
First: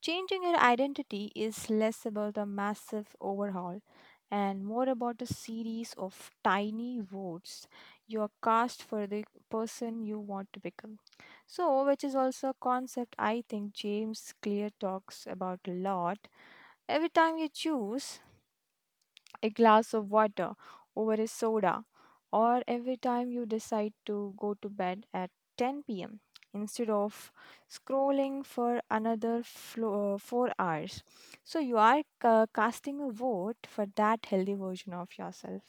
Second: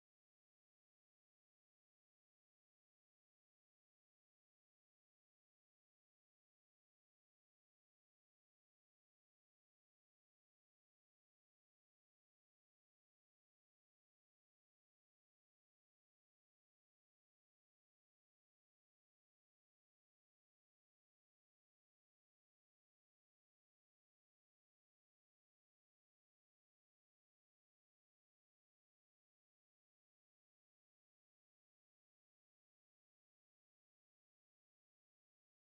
S2: Changing your identity is less about a massive overhaul and more about a series of tiny votes you are cast for the person you want to become. So, which is also a concept I think James Clear talks about a lot. Every time you choose, a glass of water over a soda, or every time you decide to go to bed at ten p m instead of scrolling for another flo- uh, four hours. So you are ca- casting a vote for that healthy version of yourself.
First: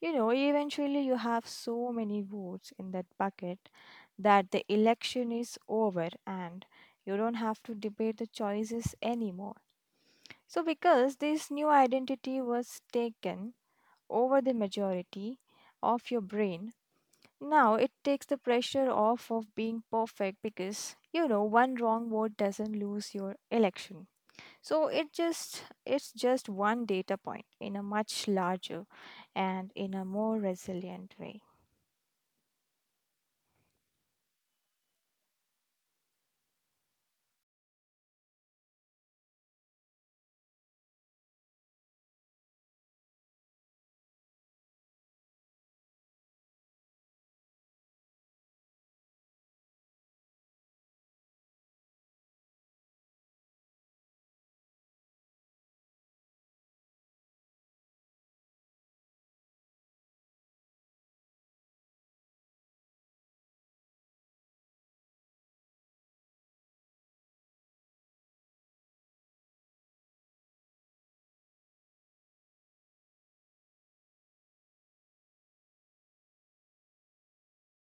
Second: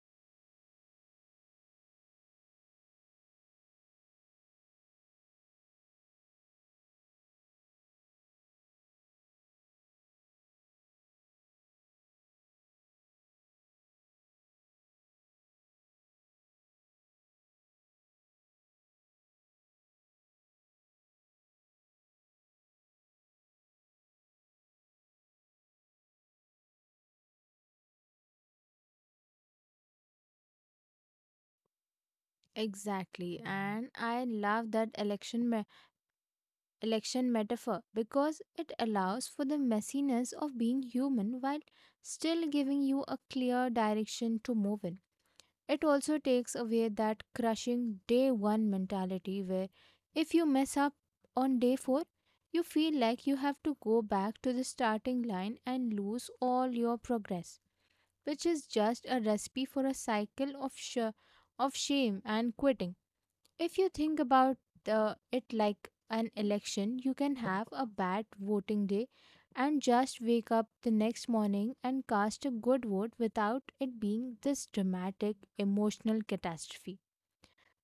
S2: You know, eventually you have so many votes in that bucket that the election is over and you don't have to debate the choices anymore. So, because this new identity was taken over the majority of your brain. Now it takes the pressure off of being perfect because you know one wrong vote doesn't lose your election. So it just it's just one data point in a much larger and in a more resilient way.
S1: Exactly, and I love that election me- election metaphor because it allows for the messiness of being human while still giving you a clear direction to move in. It also takes away that crushing day one mentality where if you mess up on day four, you feel like you have to go back to the starting line and lose all your progress, which is just a recipe for a cycle of sh- of shame and quitting. If you think about uh, it like an election, you can have a bad voting day and just wake up the next morning and cast a good vote without it being this dramatic emotional catastrophe.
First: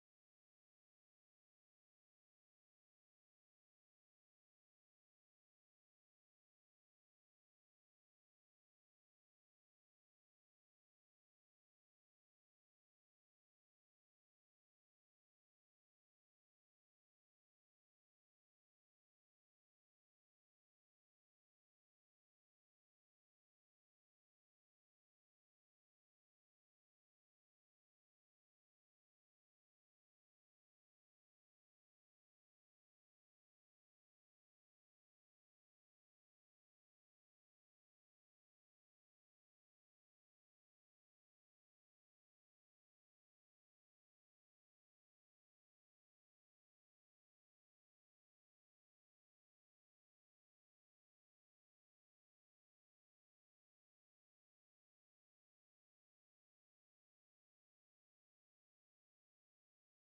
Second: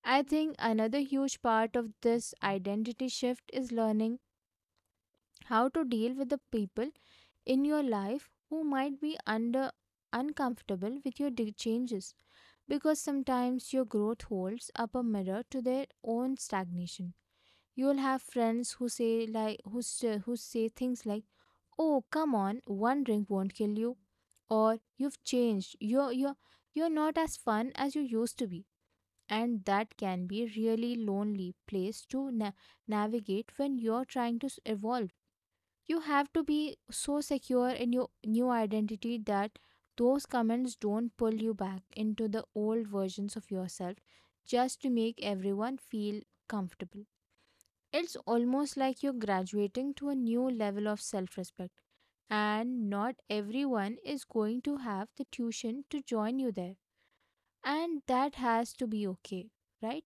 S1: I think another huge part of this identity shift is learning how to deal with the people in your life who might be under uncomfortable with your di- changes, because sometimes your growth holds up a mirror to their own stagnation. You will have friends who say like who, say- who say things like, "Oh, come on, one drink won't kill you," or, "You've changed, you're you're you're not as fun as you used to be." And that can be really lonely place to na- navigate when you're trying to s- evolve. You have to be so secure in your new identity that those comments don't pull you back into the old versions of yourself just to make everyone feel comfortable. It's almost like you're graduating to a new level of self respect, and not everyone is going to have the tuition to join you there. And that has to be okay, right?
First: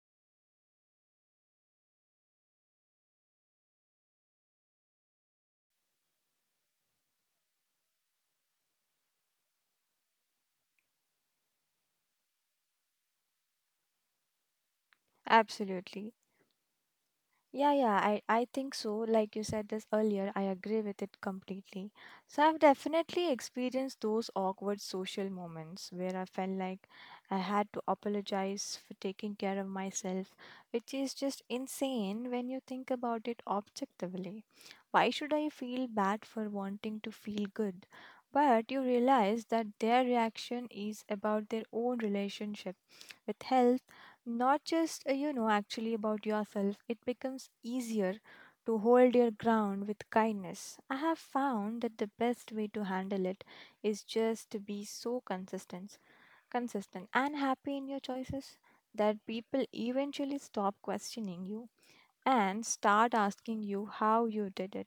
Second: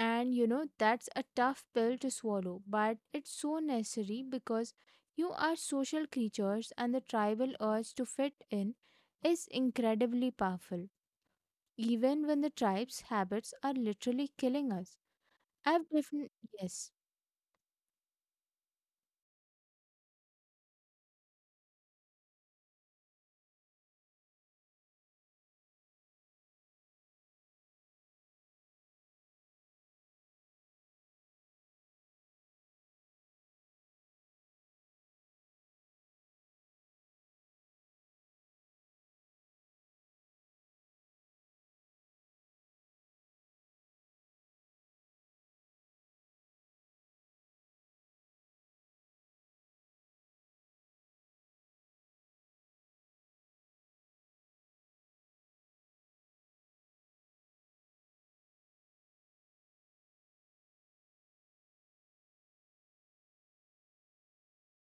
S1: And you know, that's a tough pill to swallow, but it's so necessary because you are social creatures and the tribal urge to fit in is incredibly powerful, even when the tribe's habits are literally killing us. I've
S2: Absolutely.
S1: definitely, yes.
S2: Yeah, yeah, I, I think so. Like you said this earlier, I agree with it completely. So I've definitely experienced those awkward social moments where I felt like I had to apologize for taking care of myself, which is just insane when you think about it objectively. Why should I feel bad for wanting to feel good? But you realize that their reaction is about their own relationship with health not just uh, you know actually about yourself it becomes easier to hold your ground with kindness. I have found that the best way to handle it is just to be so consistent consistent and happy in your choices that people eventually stop questioning you and start asking you how you did it.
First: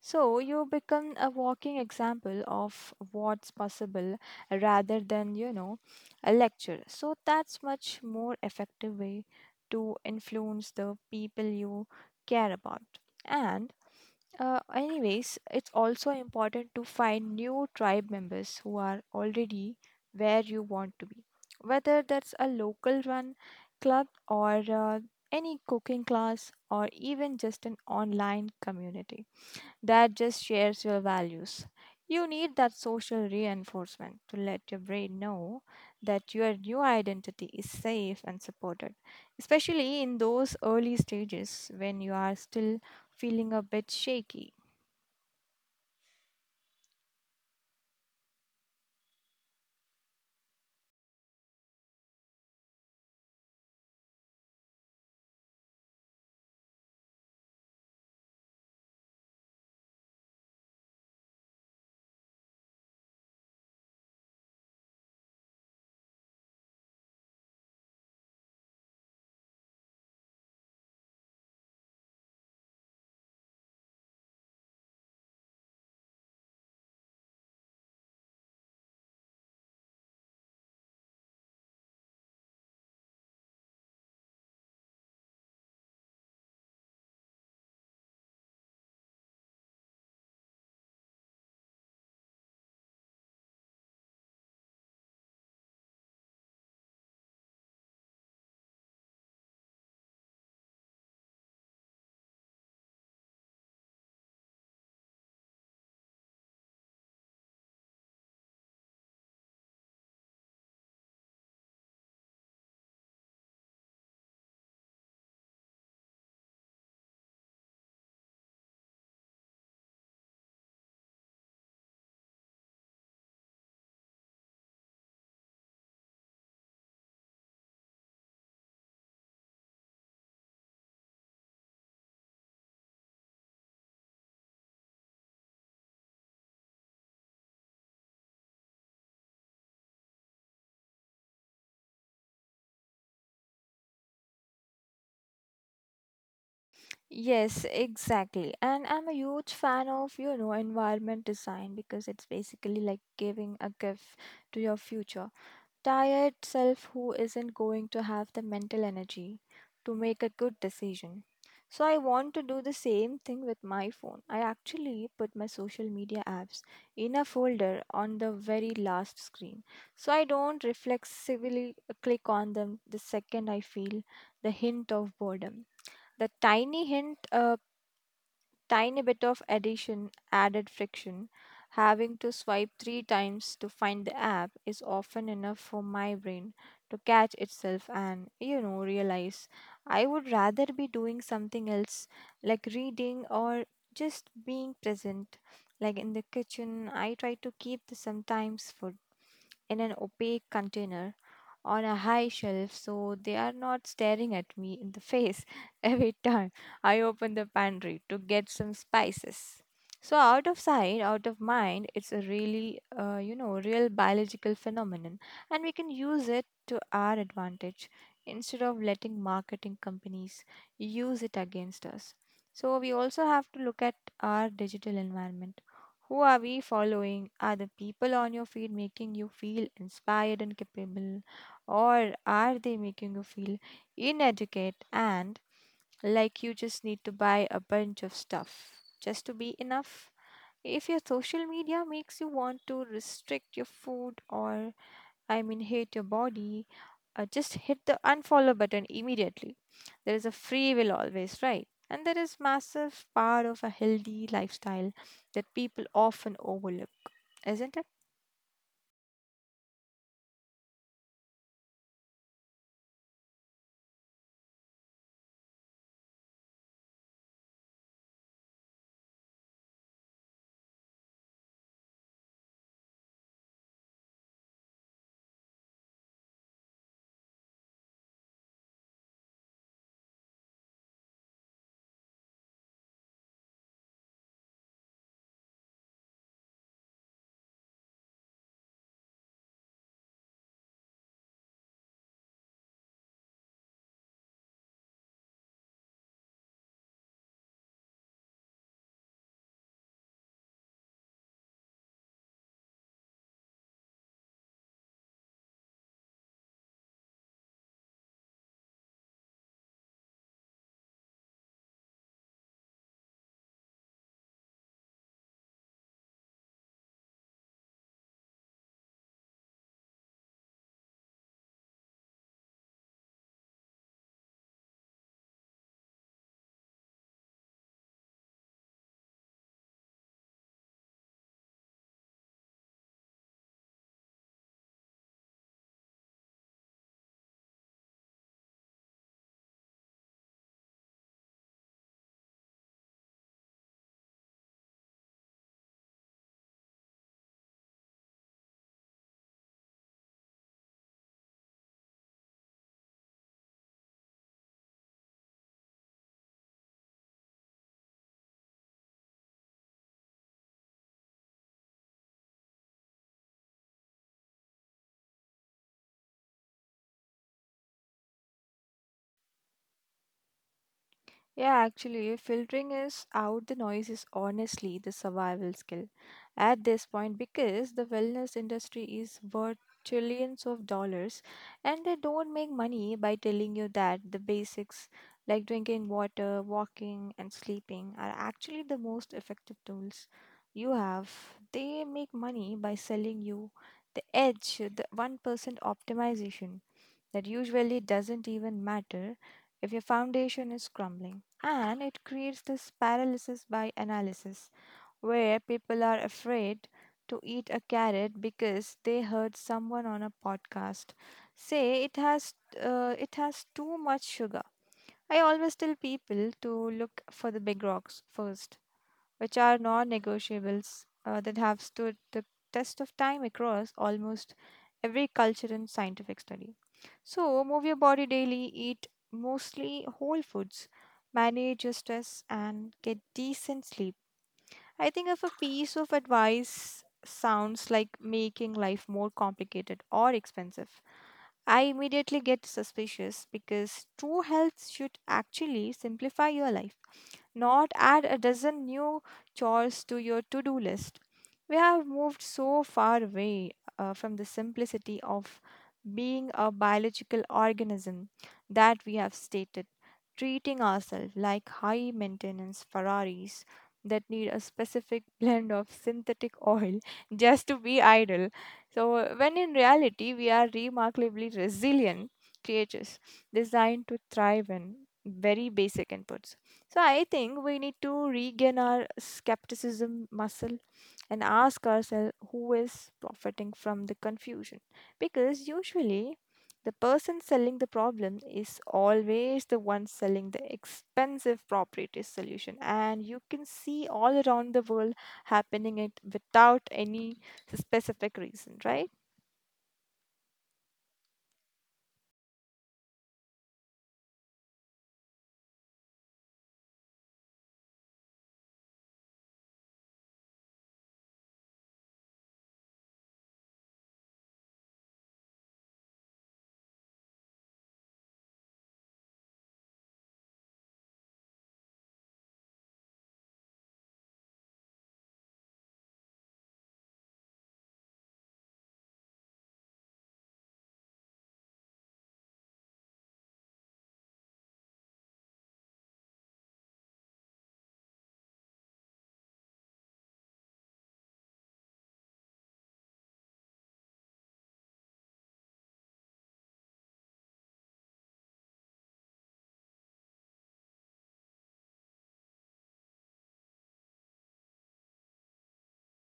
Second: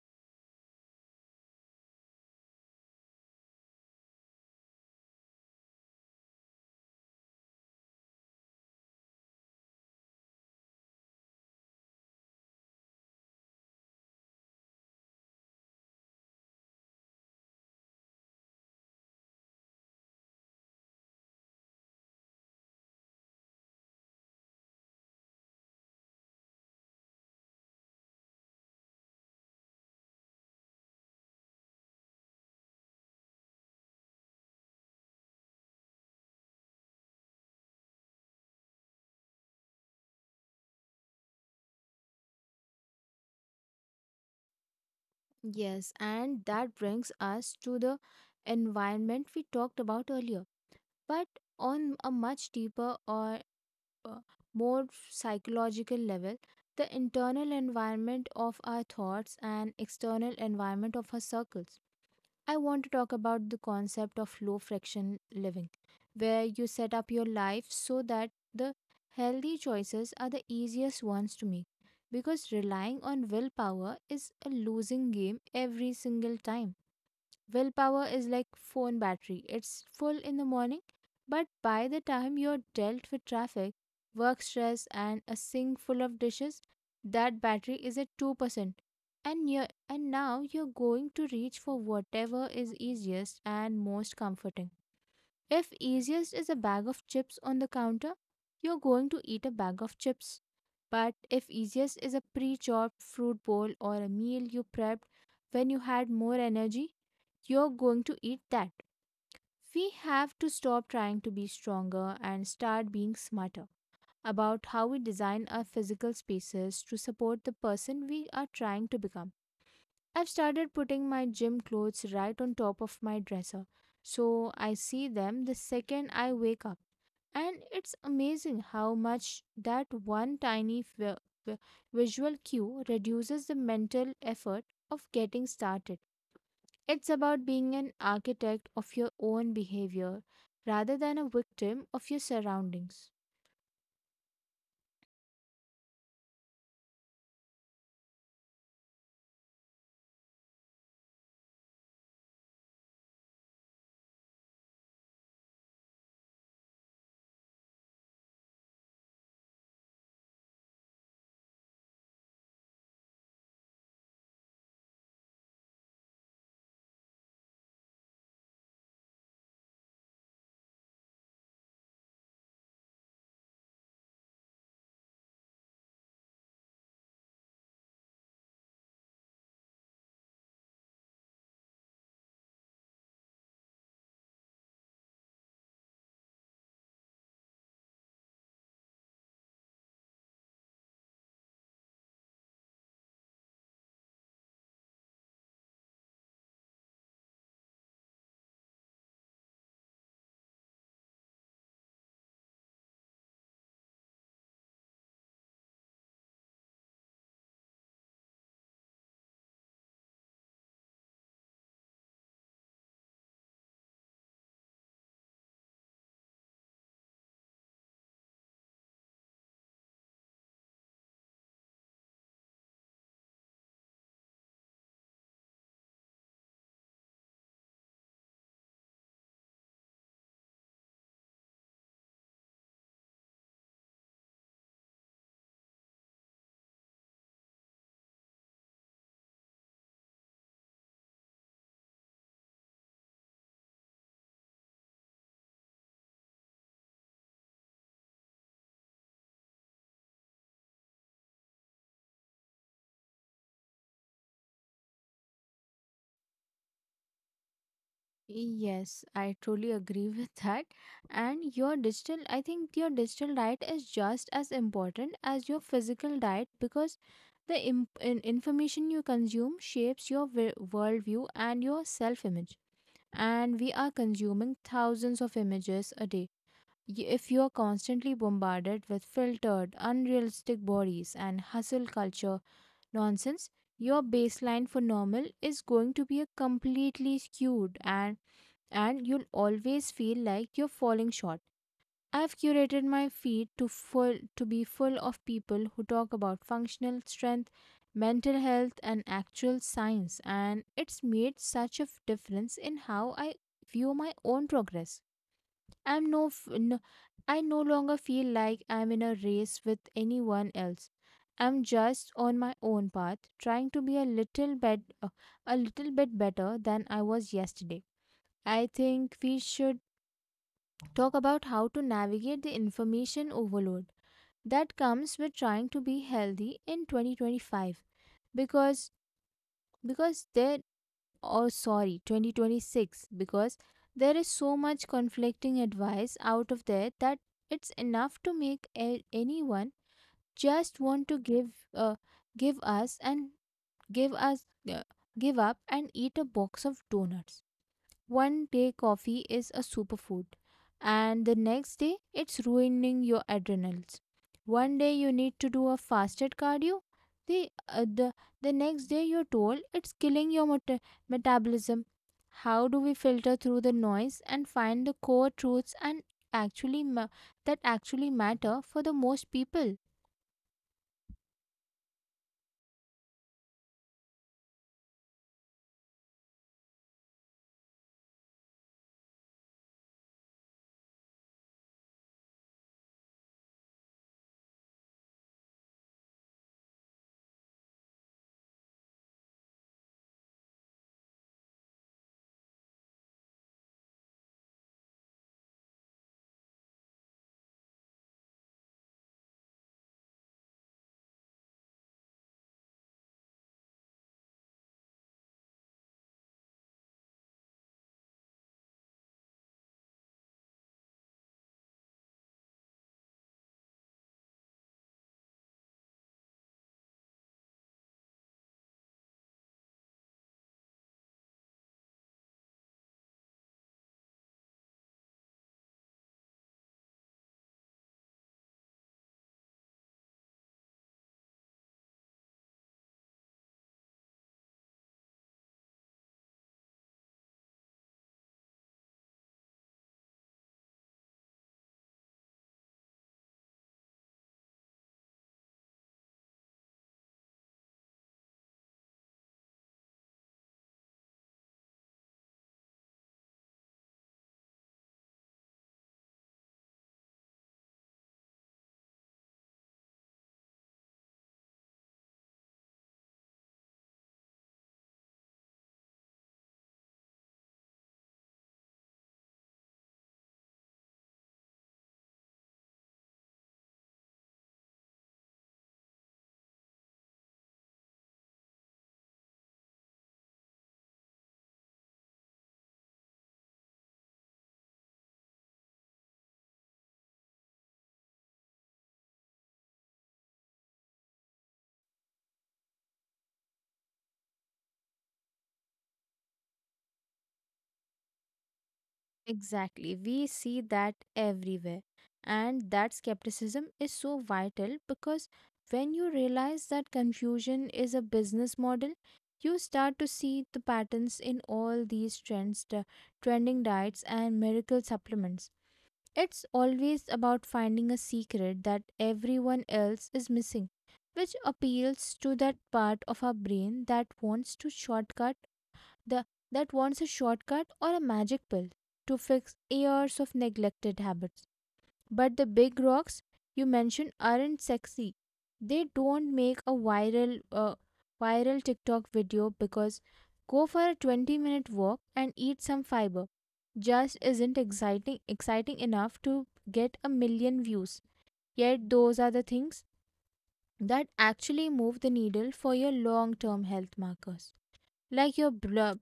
S2: So you become a walking example of what's possible rather than, you know, a lecture. So that's much more effective way to influence the people you care about. And uh, anyways, it's also important to find new tribe members who are already where you want to be. Whether that's a local run club or uh, any cooking class or even just an online community that just shares your values. You need that social reinforcement to let your brain know that your new identity is safe and supported, especially in those early stages when you are still feeling a bit shaky.
S1: Yes, and that brings us to the environment we talked about earlier, but on a much deeper or uh, more psychological level: the internal environment of our thoughts and external environment of our circles. I want to talk about the concept of low friction living, where you set up your life so that the healthy choices are the easiest ones to make. Because relying on willpower is a losing game every single time. Willpower is like phone battery. It's full in the morning, but by the time you're dealt with traffic, work stress and a sink full of dishes, that battery is at two percent. And you are and Now you're going to reach for whatever is easiest and most comforting. If easiest is a bag of chips on the counter, you're going to eat a bag of chips. But if easiest is a pre chopped fruit bowl or a meal you prepped when you had more energy, you're going to eat that. We have to stop trying to be stronger and start being smarter about how we design our physical spaces to support the person we are trying to become. I've started putting my gym clothes right on top of my dresser so I see them the second I wake up. And it's amazing how much that one tiny vi- vi- visual cue reduces the mental effort of getting started. It's about being an architect of your own behavior rather than a victim of your surroundings.
S2: Yes, exactly. And I'm a huge fan of, you know, environment design because it's basically like giving a gift to your future tired self who isn't going to have the mental energy to make a good decision. So I want to do the same thing with my phone. I actually put my social media apps in a folder on the very last screen. So I don't reflexively click on them the second I feel the hint of boredom. The tiny hint uh, tiny bit of addition added friction. Having to swipe three times to find the app is often enough for my brain to catch itself and, you know, realize I would rather be doing something else like reading or just being present. Like in the kitchen, I try to keep the sometimes food in an opaque container on a high shelf so they are not staring at me in the face every time I open the pantry to get some spices. So out of sight, out of mind, it's a really, uh, you know, real biological phenomenon, and we can use it to our advantage instead of letting marketing companies use it against us. So we also have to look at our digital environment. Who are we following? Are the people on your feed making you feel inspired and capable? Or are they making you feel inadequate and like you just need to buy a bunch of stuff just to be enough? If your social media makes you want to restrict your food or, I mean, hate your body, uh, just hit the unfollow button immediately. There is a free will always, right? And there is massive part of a healthy lifestyle that people often overlook, isn't it?
S1: Yes, I truly agree with that. And your digital, I think your digital diet is just as important as your physical diet, because the imp- in- information you consume shapes your vi- worldview and your self image. And we are consuming thousands of images a day. Y- If you are constantly bombarded with filtered, unrealistic bodies and hustle culture nonsense, your baseline for normal is going to be a completely skewed, and and you'll always feel like you're falling short. I've curated my feed to full to be full of people who talk about functional strength, mental health and actual science, and it's made such a f- difference in how I view my own progress. I'm no, f- no I no longer feel like I'm in a race with anyone else. I'm just on my own path, trying to be a little bit a little bit better than I was yesterday. I think we should talk about how to navigate the information overload that comes with trying to be healthy in twenty twenty-five, because because there oh sorry twenty twenty-six, because there is so much conflicting advice out of there that it's enough to make a- anyone just want to give uh, give us and give us uh, give up and eat a box of donuts. One day coffee is a superfood, and the next day it's ruining your adrenals. One day you need to do a fasted cardio. The, uh, the, the next day you're told it's killing your meta- metabolism. How do we filter through the noise and find the core truths and actually ma- that actually matter for the most people?
S2: Yeah, actually, filtering is out the noise is honestly the survival skill at this point because the wellness industry is worth trillions of dollars and they don't make money by telling you that the basics like drinking water, walking, and sleeping are actually the most effective tools you have. They make money by selling you the edge, the one percent optimization that usually doesn't even matter if your foundation is crumbling. And it creates this paralysis by analysis where people are afraid to eat a carrot because they heard someone on a podcast say it has uh, it has too much sugar. I always tell people to look for the big rocks first, which are non negotiables uh, that have stood the test of time across almost every culture and scientific study. So, move your body daily, eat mostly whole foods, manage your stress, and get decent sleep. I think if a piece of advice sounds like making life more complicated or expensive, I immediately get suspicious, because true health should actually simplify your life, not add a dozen new chores to your to do list. We have moved so far away uh, from the simplicity of being a biological organism, that we have stated, treating ourselves like high maintenance Ferraris that need a specific blend of synthetic oil just to be idle. So, when in reality, we are remarkably resilient creatures designed to thrive in very basic inputs. So I think we need to regain our skepticism muscle and ask ourselves who is profiting from the confusion. Because usually, the person selling the problem is always the one selling the expensive proprietary solution, and you can see all around the world happening it without any specific reason, right?
S1: Exactly. We see that everywhere. And that skepticism is so vital, because when you realize that confusion is a business model, you start to see the patterns in all these trends, the trending diets and miracle supplements. It's always about finding a secret that everyone else is missing, which appeals to that part of our brain that wants to shortcut the, that wants a shortcut or a magic pill to fix years of neglected habits. But the big rocks you mentioned aren't sexy. They don't make a viral uh, viral TikTok video, because "go for a twenty minute walk and eat some fiber" just isn't exciting exciting enough to get a million views. Yet those are the things that actually move the needle for your long term health markers, like your blo-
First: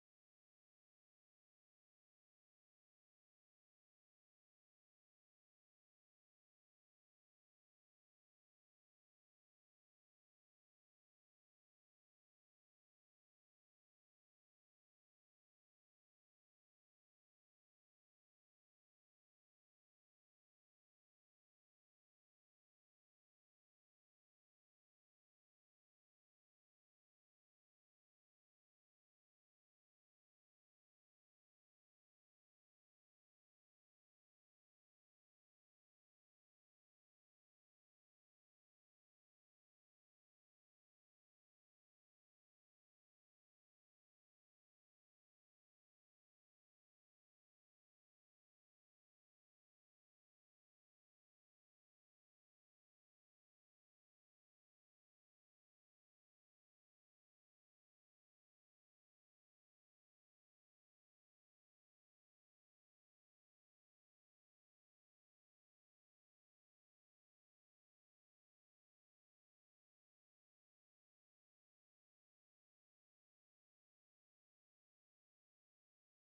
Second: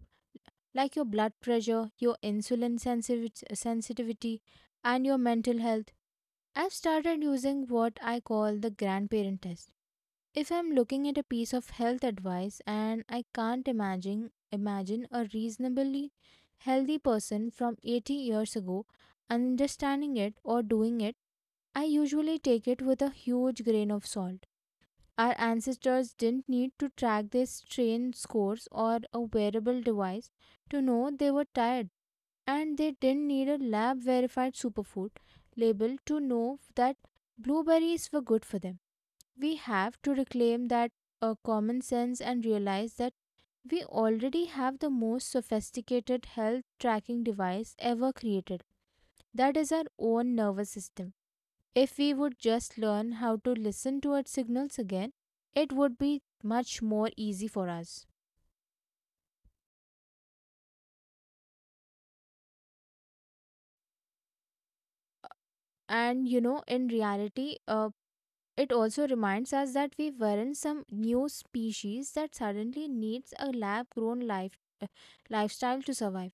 S1: like your blood pressure, your insulin sensivi- sensitivity, and your mental health. I've started using what I call the grandparent test. If I'm looking at a piece of health advice and I can't imagine imagine a reasonably healthy person from eighty years ago understanding it or doing it, I usually take it with a huge grain of salt. Our ancestors didn't need to track their strain scores or a wearable device to know they were tired, and they didn't need a lab verified superfood label to know that blueberries were good for them. We have to reclaim that uh, common sense and realize that we already have the most sophisticated health tracking device ever created. That is our own nervous system. If we would just learn how to listen to its signals again, it would be much more easy for us. And you know, in reality, uh, it also reminds us that we weren't some new species that suddenly needs a lab grown life lifestyle to survive.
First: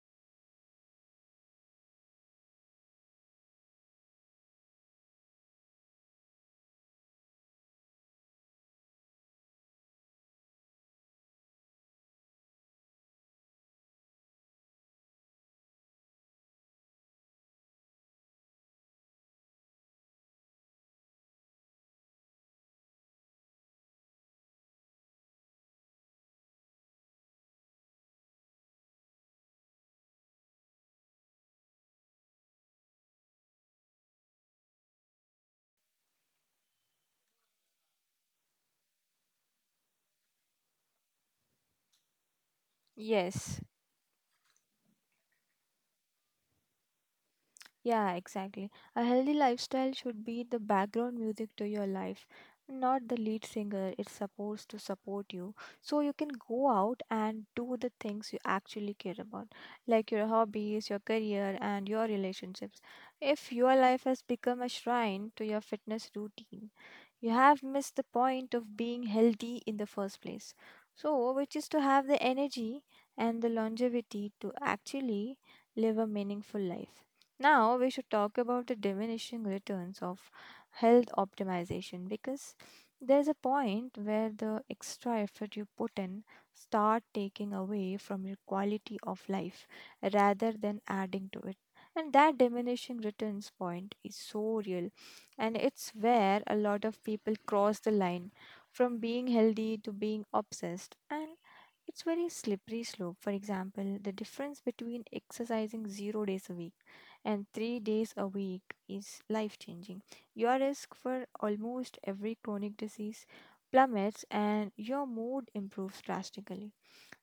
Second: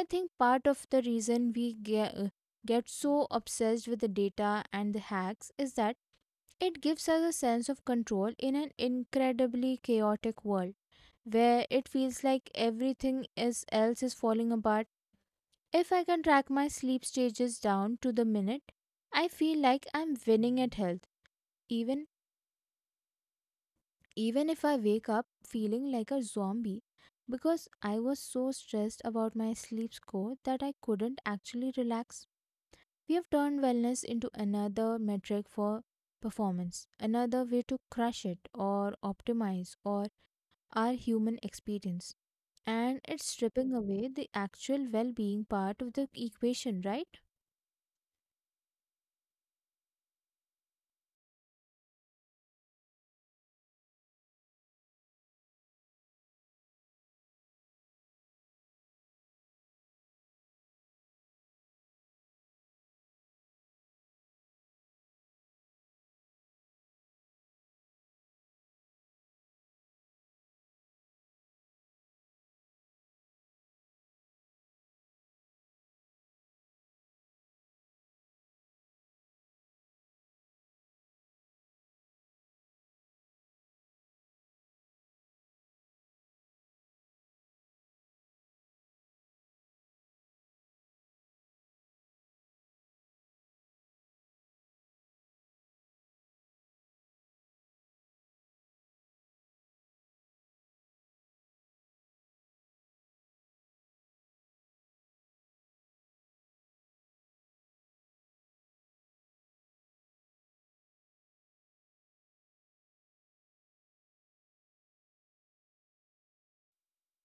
S1: I think part of the reason we get, get so obsessed with the data and the hacks is that it gives us a sense of control in an incredibly chaotic world, where it feels like everything is else is falling apart. If I can track my sleep stages down to the minute, I feel like I'm winning at health. Even even if I wake up feeling like a zombie because I was so stressed about my sleep score that I couldn't actually relax. We have turned wellness into another metric for performance, another way to crush it or optimize or our human experience. And it's
S2: Yes.
S1: stripping away the actual well being part of the equation, right?
S2: Yeah, exactly. A healthy lifestyle should be the background music to your life, not the lead singer. It's supposed to support you, so you can go out and do the things you actually care about, like your hobbies, your career, and your relationships. If your life has become a shrine to your fitness routine, you have missed the point of being healthy in the first place. So, which is to have the energy and the longevity to actually live a meaningful life. Now, we should talk about the diminishing returns of health optimization, because there's a point where the extra effort you put in start taking away from your quality of life rather than adding to it. And that diminishing returns point is so real, and it's where a lot of people cross the line from being healthy to being obsessed. And it's very slippery slope. For example, the difference between exercising zero days a week and three days a week is life changing. Your risk for almost every chronic disease plummets and your mood improves drastically,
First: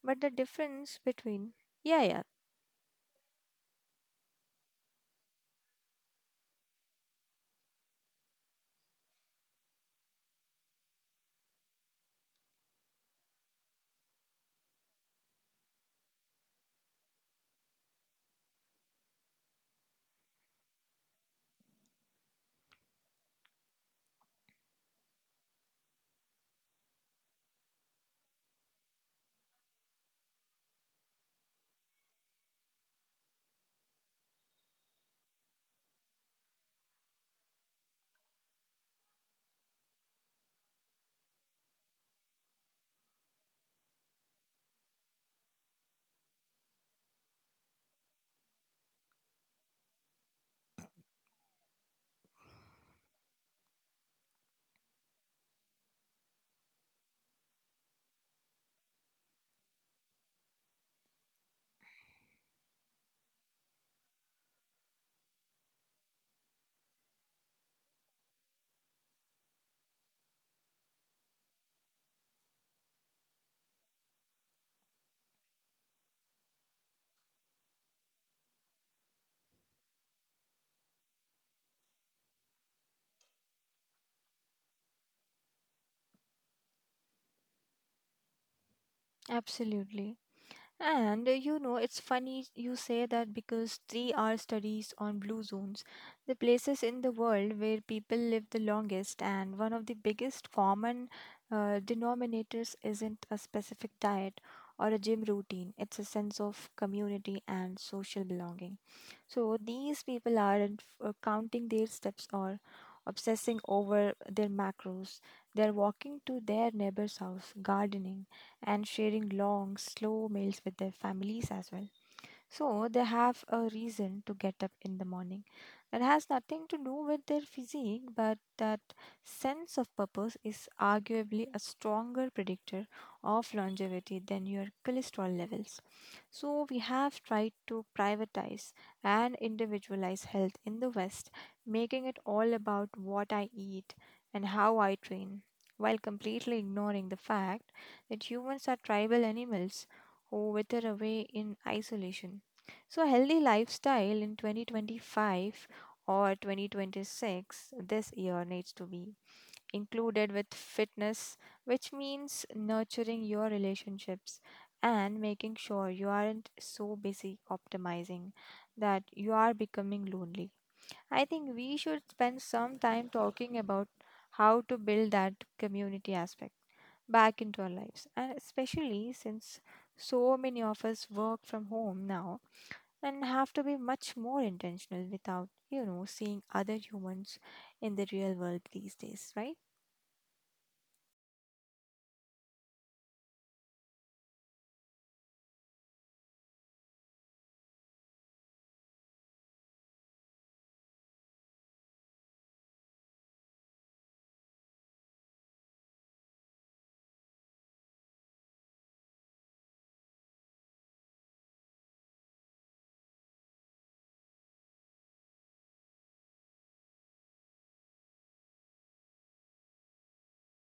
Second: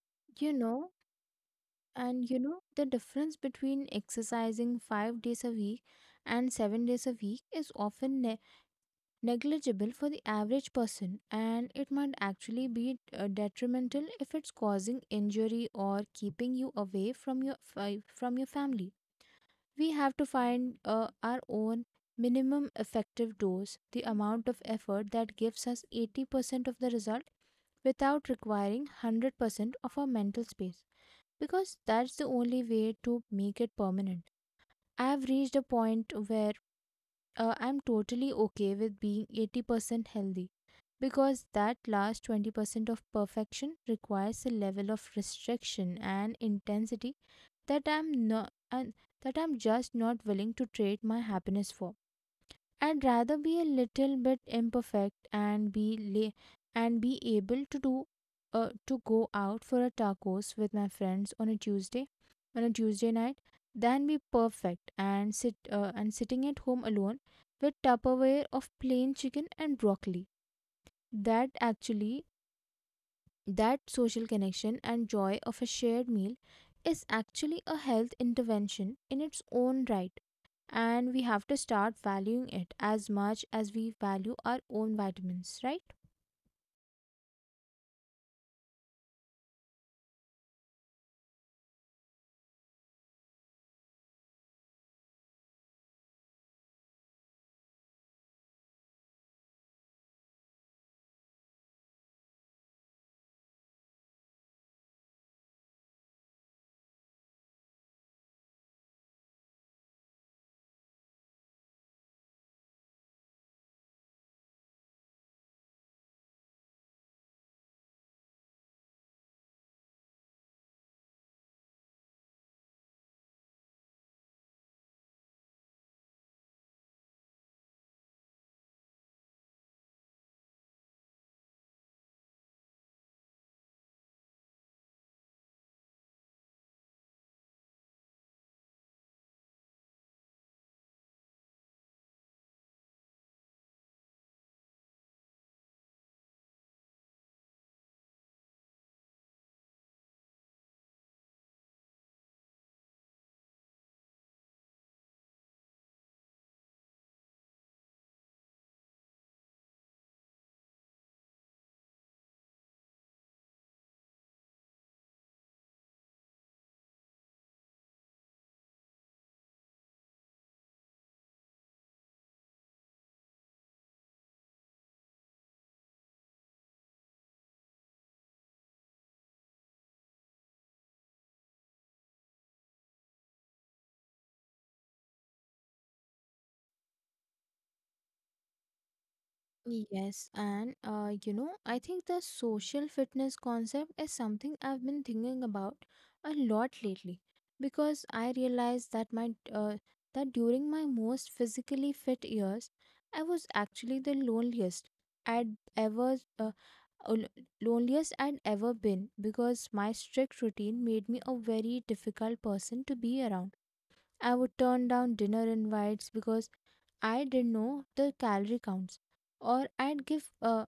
S2: but the
S1: You know,
S2: difference between, yeah, yeah,
S1: and you know, the difference between exercising five days a week and seven days a week is often negligible for the average person, and it might actually be uh, detrimental if it's causing injury or keeping you away from your fi- from your family. We have to find uh, our own minimum effective dose, the amount of effort that gives us eighty percent of the result without requiring one hundred percent of our mental space, because that's the only way to make it permanent. I've reached a point where uh, I'm totally okay with being eighty percent healthy, because that last twenty percent of perfection requires a level of restriction and intensity that I'm not and that I'm just not willing to trade my happiness for. I'd rather be a little bit imperfect and be la- and be able to do uh, to go out for a tacos with my friends on a Tuesday on a Tuesday night than be perfect and sit uh, and sitting at home alone with Tupperware of plain chicken and broccoli. That actually that social connection and joy of a shared meal is actually a health intervention in its own right, and we have to start valuing it as much as we value our own vitamins, right?
S2: absolutely. And uh, you know, it's funny you say that, because three are studies on blue zones, the places in the world where people live the longest, and one of the biggest common uh, denominators isn't a specific diet or a gym routine, it's a sense of community and social belonging. So these people aren't uh, counting their steps or obsessing over their macros. They're walking to their neighbor's house, gardening, and sharing long, slow meals with their families as well. So they have a reason to get up in the morning that has nothing to do with their physique, but that sense of purpose is arguably a stronger predictor of longevity than your cholesterol levels. So we have tried to privatize and individualize health in the West, making it all about what I eat and how I train, while completely ignoring the fact that humans are tribal animals who wither away in isolation. So, a healthy lifestyle in twenty twenty-five or twenty twenty-six this year needs to be included with fitness, which means nurturing your relationships and making sure you aren't so busy optimizing that you are becoming lonely. I think we should spend some time talking about how to build that community aspect back into our lives, and especially since so many of us work from home now and have to be much more intentional without, you know, seeing other humans in the real world these days, right?
S1: Yes, and uh, you know, I think the social fitness concept is something I've been thinking about a lot lately, because I realized that my uh, that during my most physically fit years, I was actually the loneliest I'd ever uh, l- loneliest I'd ever been, because my strict routine made me a very difficult person to be around. I would turn down dinner invites because I didn't know the calorie counts, or I'd give uh,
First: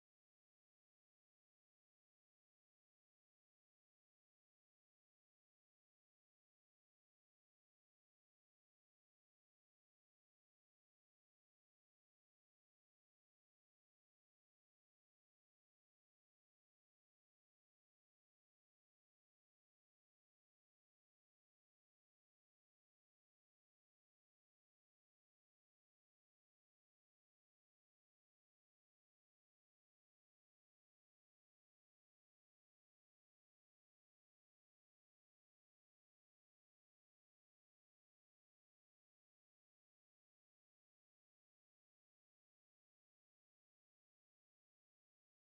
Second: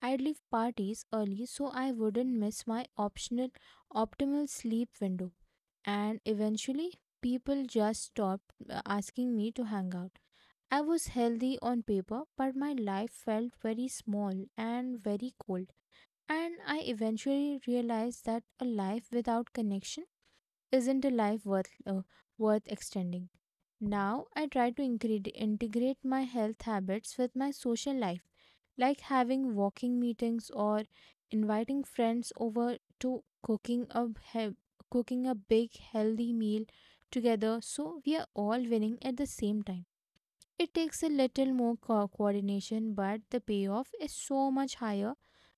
S1: I'd leave parties early so I wouldn't miss my optional optimal sleep window. And eventually, people just stopped uh, asking me to hang out. I was healthy on paper, but my life felt very small and very cold. And I eventually realized that a life without connection isn't a life worth uh, worth extending. Now I try to incre- integrate my health habits with my social life, like having walking meetings or inviting friends over to cooking a he- cooking a big healthy meal together, so we are all winning at the same time. It takes a little more co- coordination, but the payoff is so much higher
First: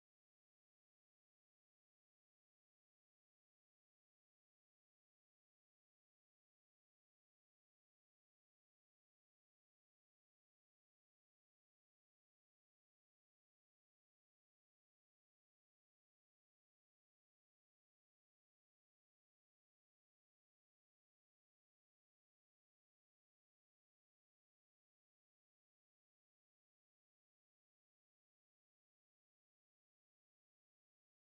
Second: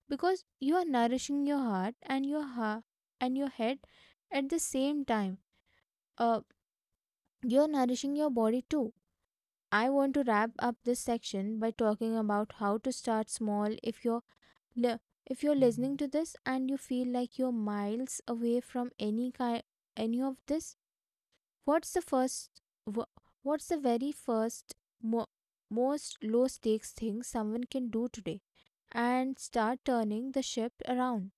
S1: because you are nourishing your heart and your heart and your head at the same time. Uh, you're nourishing your body too. I want to wrap up this section by talking about how to start small. If you're li- if you're listening to this and you feel like you're miles away from any kind any of this, What's the first? wha- what's the very first, mo- most low stakes thing someone can do today, and start turning the ship around?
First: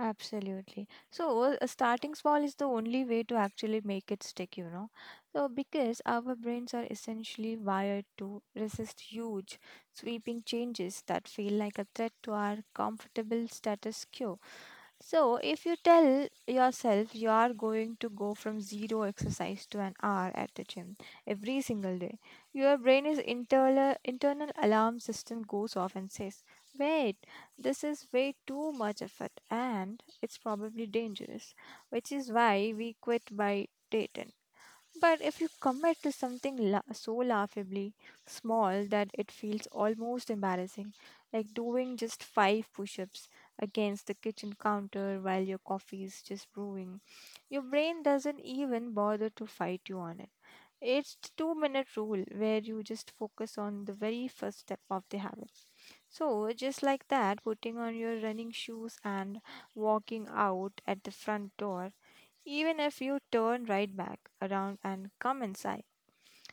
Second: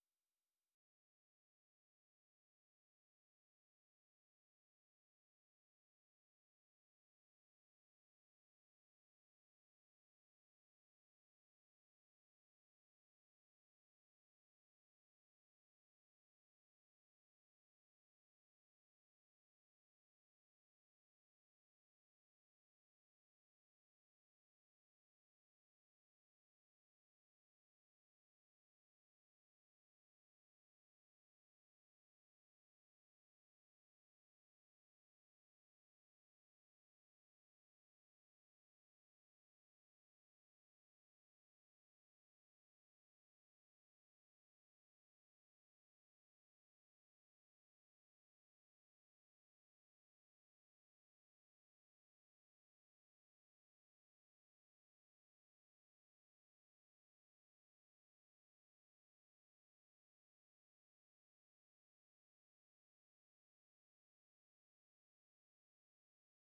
S2: Absolutely. So, uh, starting small is the only way to actually make it stick, you know. So, because our brains are essentially wired to resist huge, sweeping changes that feel like a threat to our comfortable status quo. So, if you tell yourself you are going to go from zero exercise to an hour at the gym every single day, your brain is internal internal alarm system goes off and says, "Wait, this is way too much effort and it's probably dangerous," which is why we quit by day ten. But if you commit to something la- so laughably small that it feels almost embarrassing, like doing just five push ups against the kitchen counter while your coffee is just brewing, your brain doesn't even bother to fight you on it. It's the two minute rule, where you just focus on the very first step of the habit, so, just like that, putting on your running shoes and walking out at the front door, even if you turn right back around and come inside,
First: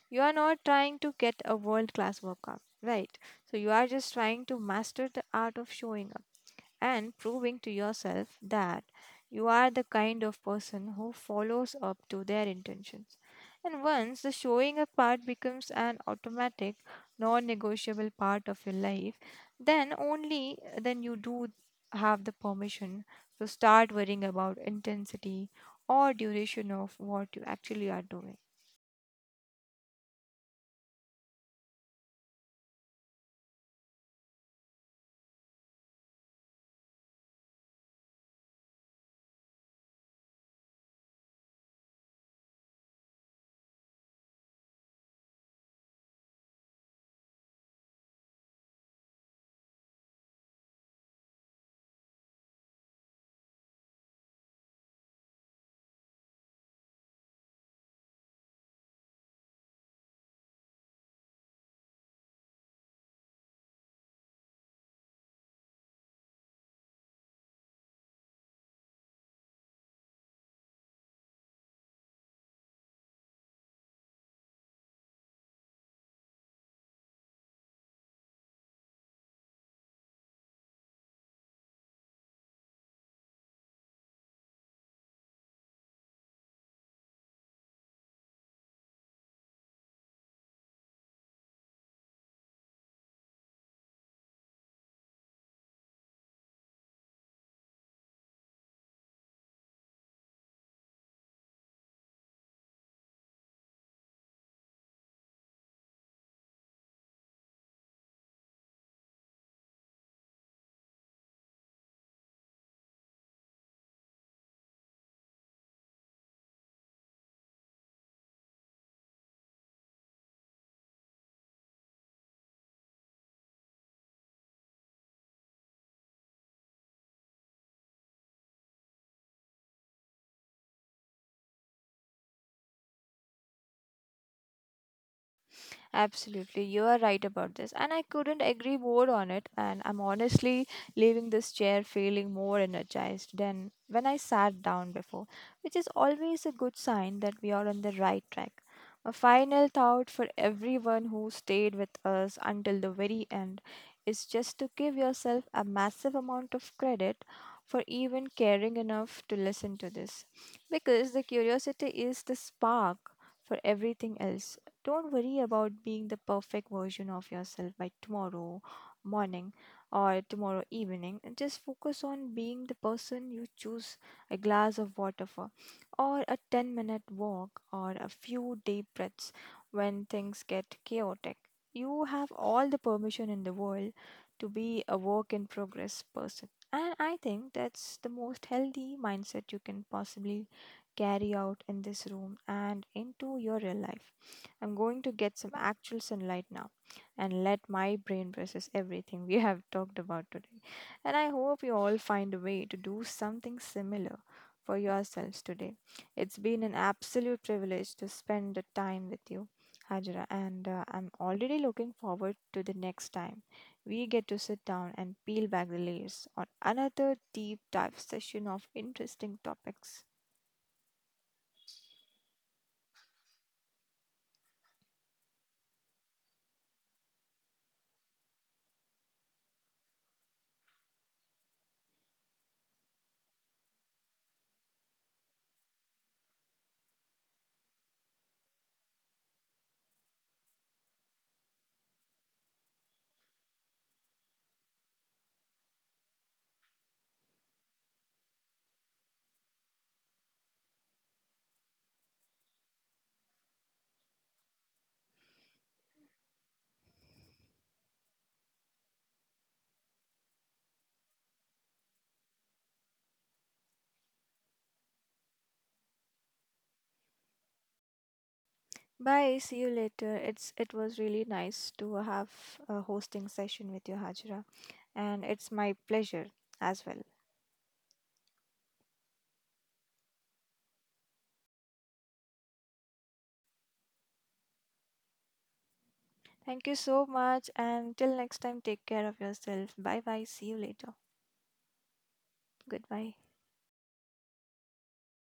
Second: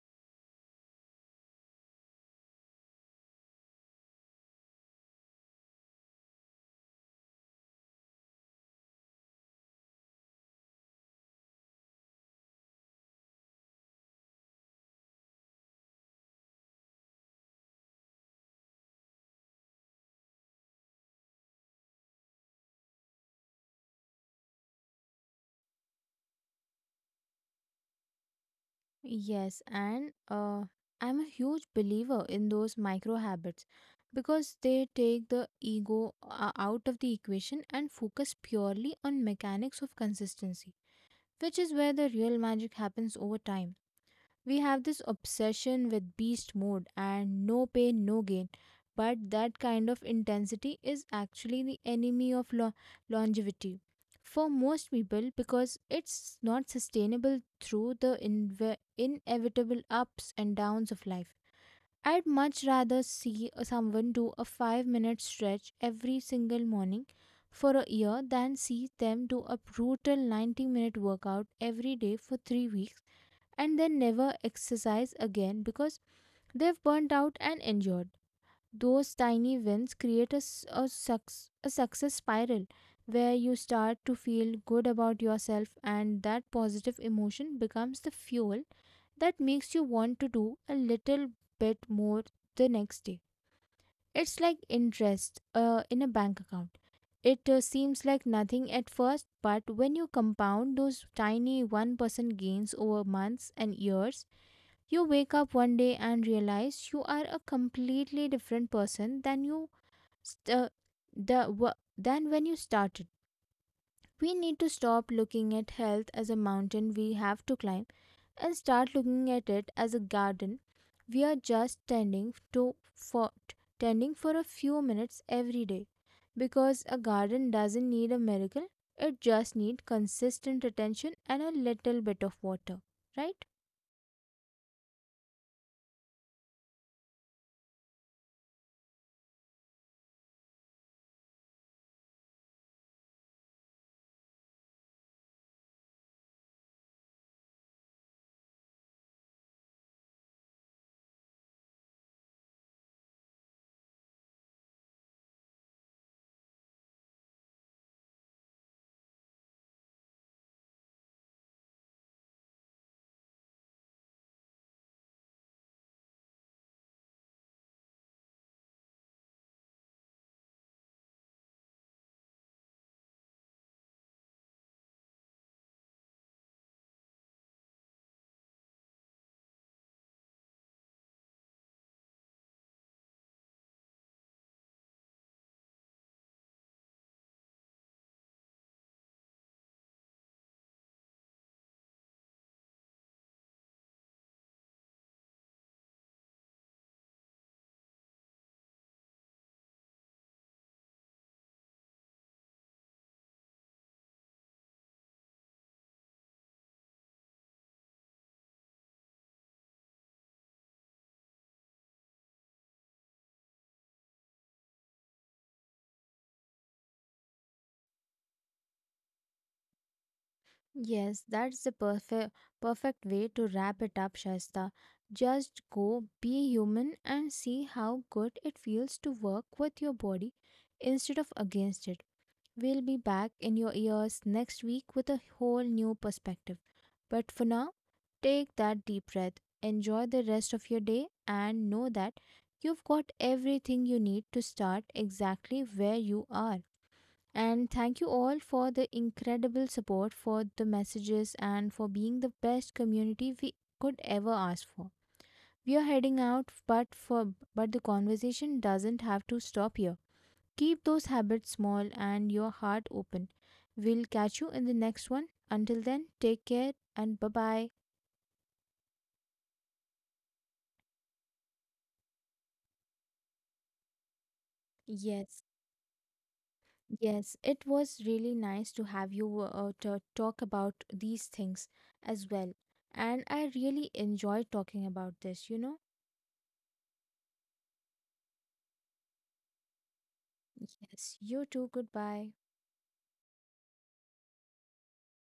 S2: you are not trying to get a world class workout, right? So, you are just trying to master the art of showing up and proving to yourself that you are the kind of person who follows up to their intentions. And once the showing up part becomes an automatic, non negotiable part of your life, then only uh, then you do have the permission to start worrying about intensity or duration of what you actually are doing.
S1: Yes, and uh, I'm a huge believer in those micro habits, because they take the ego uh, out of the equation and focus purely on mechanics of consistency, which is where the real magic happens over time. We have this obsession with beast mode and no pain, no gain. But that kind of intensity is actually the enemy of lo- longevity for most people, because it's not sustainable through the inve- inevitable ups and downs of life. I'd much rather see someone do a five minute stretch every single morning for a year than see them do a brutal ninety minute workout every day for three weeks and then never exercise again because they've burnt out and injured. Those tiny wins create a, s- a, suc- a success spiral, where you start to feel good about yourself, and that positive emotion becomes the fuel that makes you want to do a little bit more the next day. It's like interest uh, in a bank account. It uh, seems like nothing at first, but when you compound those tiny one percent gains over months and years, you wake up one day and realize you are a completely different person than you st- uh, the w- than when you started. We need to stop looking at health as a mountain we have to climb and start looking at it as a garden we are just tending to for tending for a few minutes every day, because a garden doesn't need a miracle, it just needs consistent attention and a little bit of water, right?
S2: Absolutely, you are right about this, and I couldn't agree more on it. And I'm honestly leaving this chair feeling more energized than when I sat down before, which is always a good sign that we are on the right track. A final thought for everyone who stayed with us until the very end is just to give yourself a massive amount of credit for even caring enough to listen to this, because the curiosity is the spark for everything else. Don't worry about being the perfect version of yourself by tomorrow morning or tomorrow evening. And just focus on being the person you choose a glass of water for, or a ten minute walk, or a few deep breaths when things get chaotic. You have all the permission in the world to be a work in progress person. And I think that's the most healthy mindset you can possibly carry out in this room and into your real life. I'm going to get some actual sunlight now and let my brain process everything we have talked about today. And I hope you all find a way to do something similar for yourselves today. It's been an absolute privilege to spend the time with you, Hajra, and uh, I'm already looking forward to the next time we get to sit down and peel back the layers on another deep dive session of interesting topics.
S1: Yes, that's the perfect perfect way to wrap it up, Shasta. Just go be human and see how good it feels to work with your body instead of against it. We'll be back in your ears next week with a whole new perspective. But for now, take that deep breath, enjoy the rest of your day, and know that you've got everything you need to start exactly where you are. And thank you all for the incredible support, for the messages, and for being the best community we could ever ask for. We are heading out, but for but the conversation doesn't have to stop here. Keep those habits small and your heart open. We'll catch you in the next one. Until then, take care and bye bye.
S2: Bye. See you later. It's it was really nice to have a hosting session with you, Hajra, and
S1: Yes,
S2: it's my pleasure as well.
S1: yes, it was really nice to have you uh, to talk about these things as well. And I really enjoyed talking about this, you know.
S2: Thank you so much, and till next time, take care of yourself. Bye bye. See you later.
S1: Yes, you too. Goodbye.
S2: Goodbye.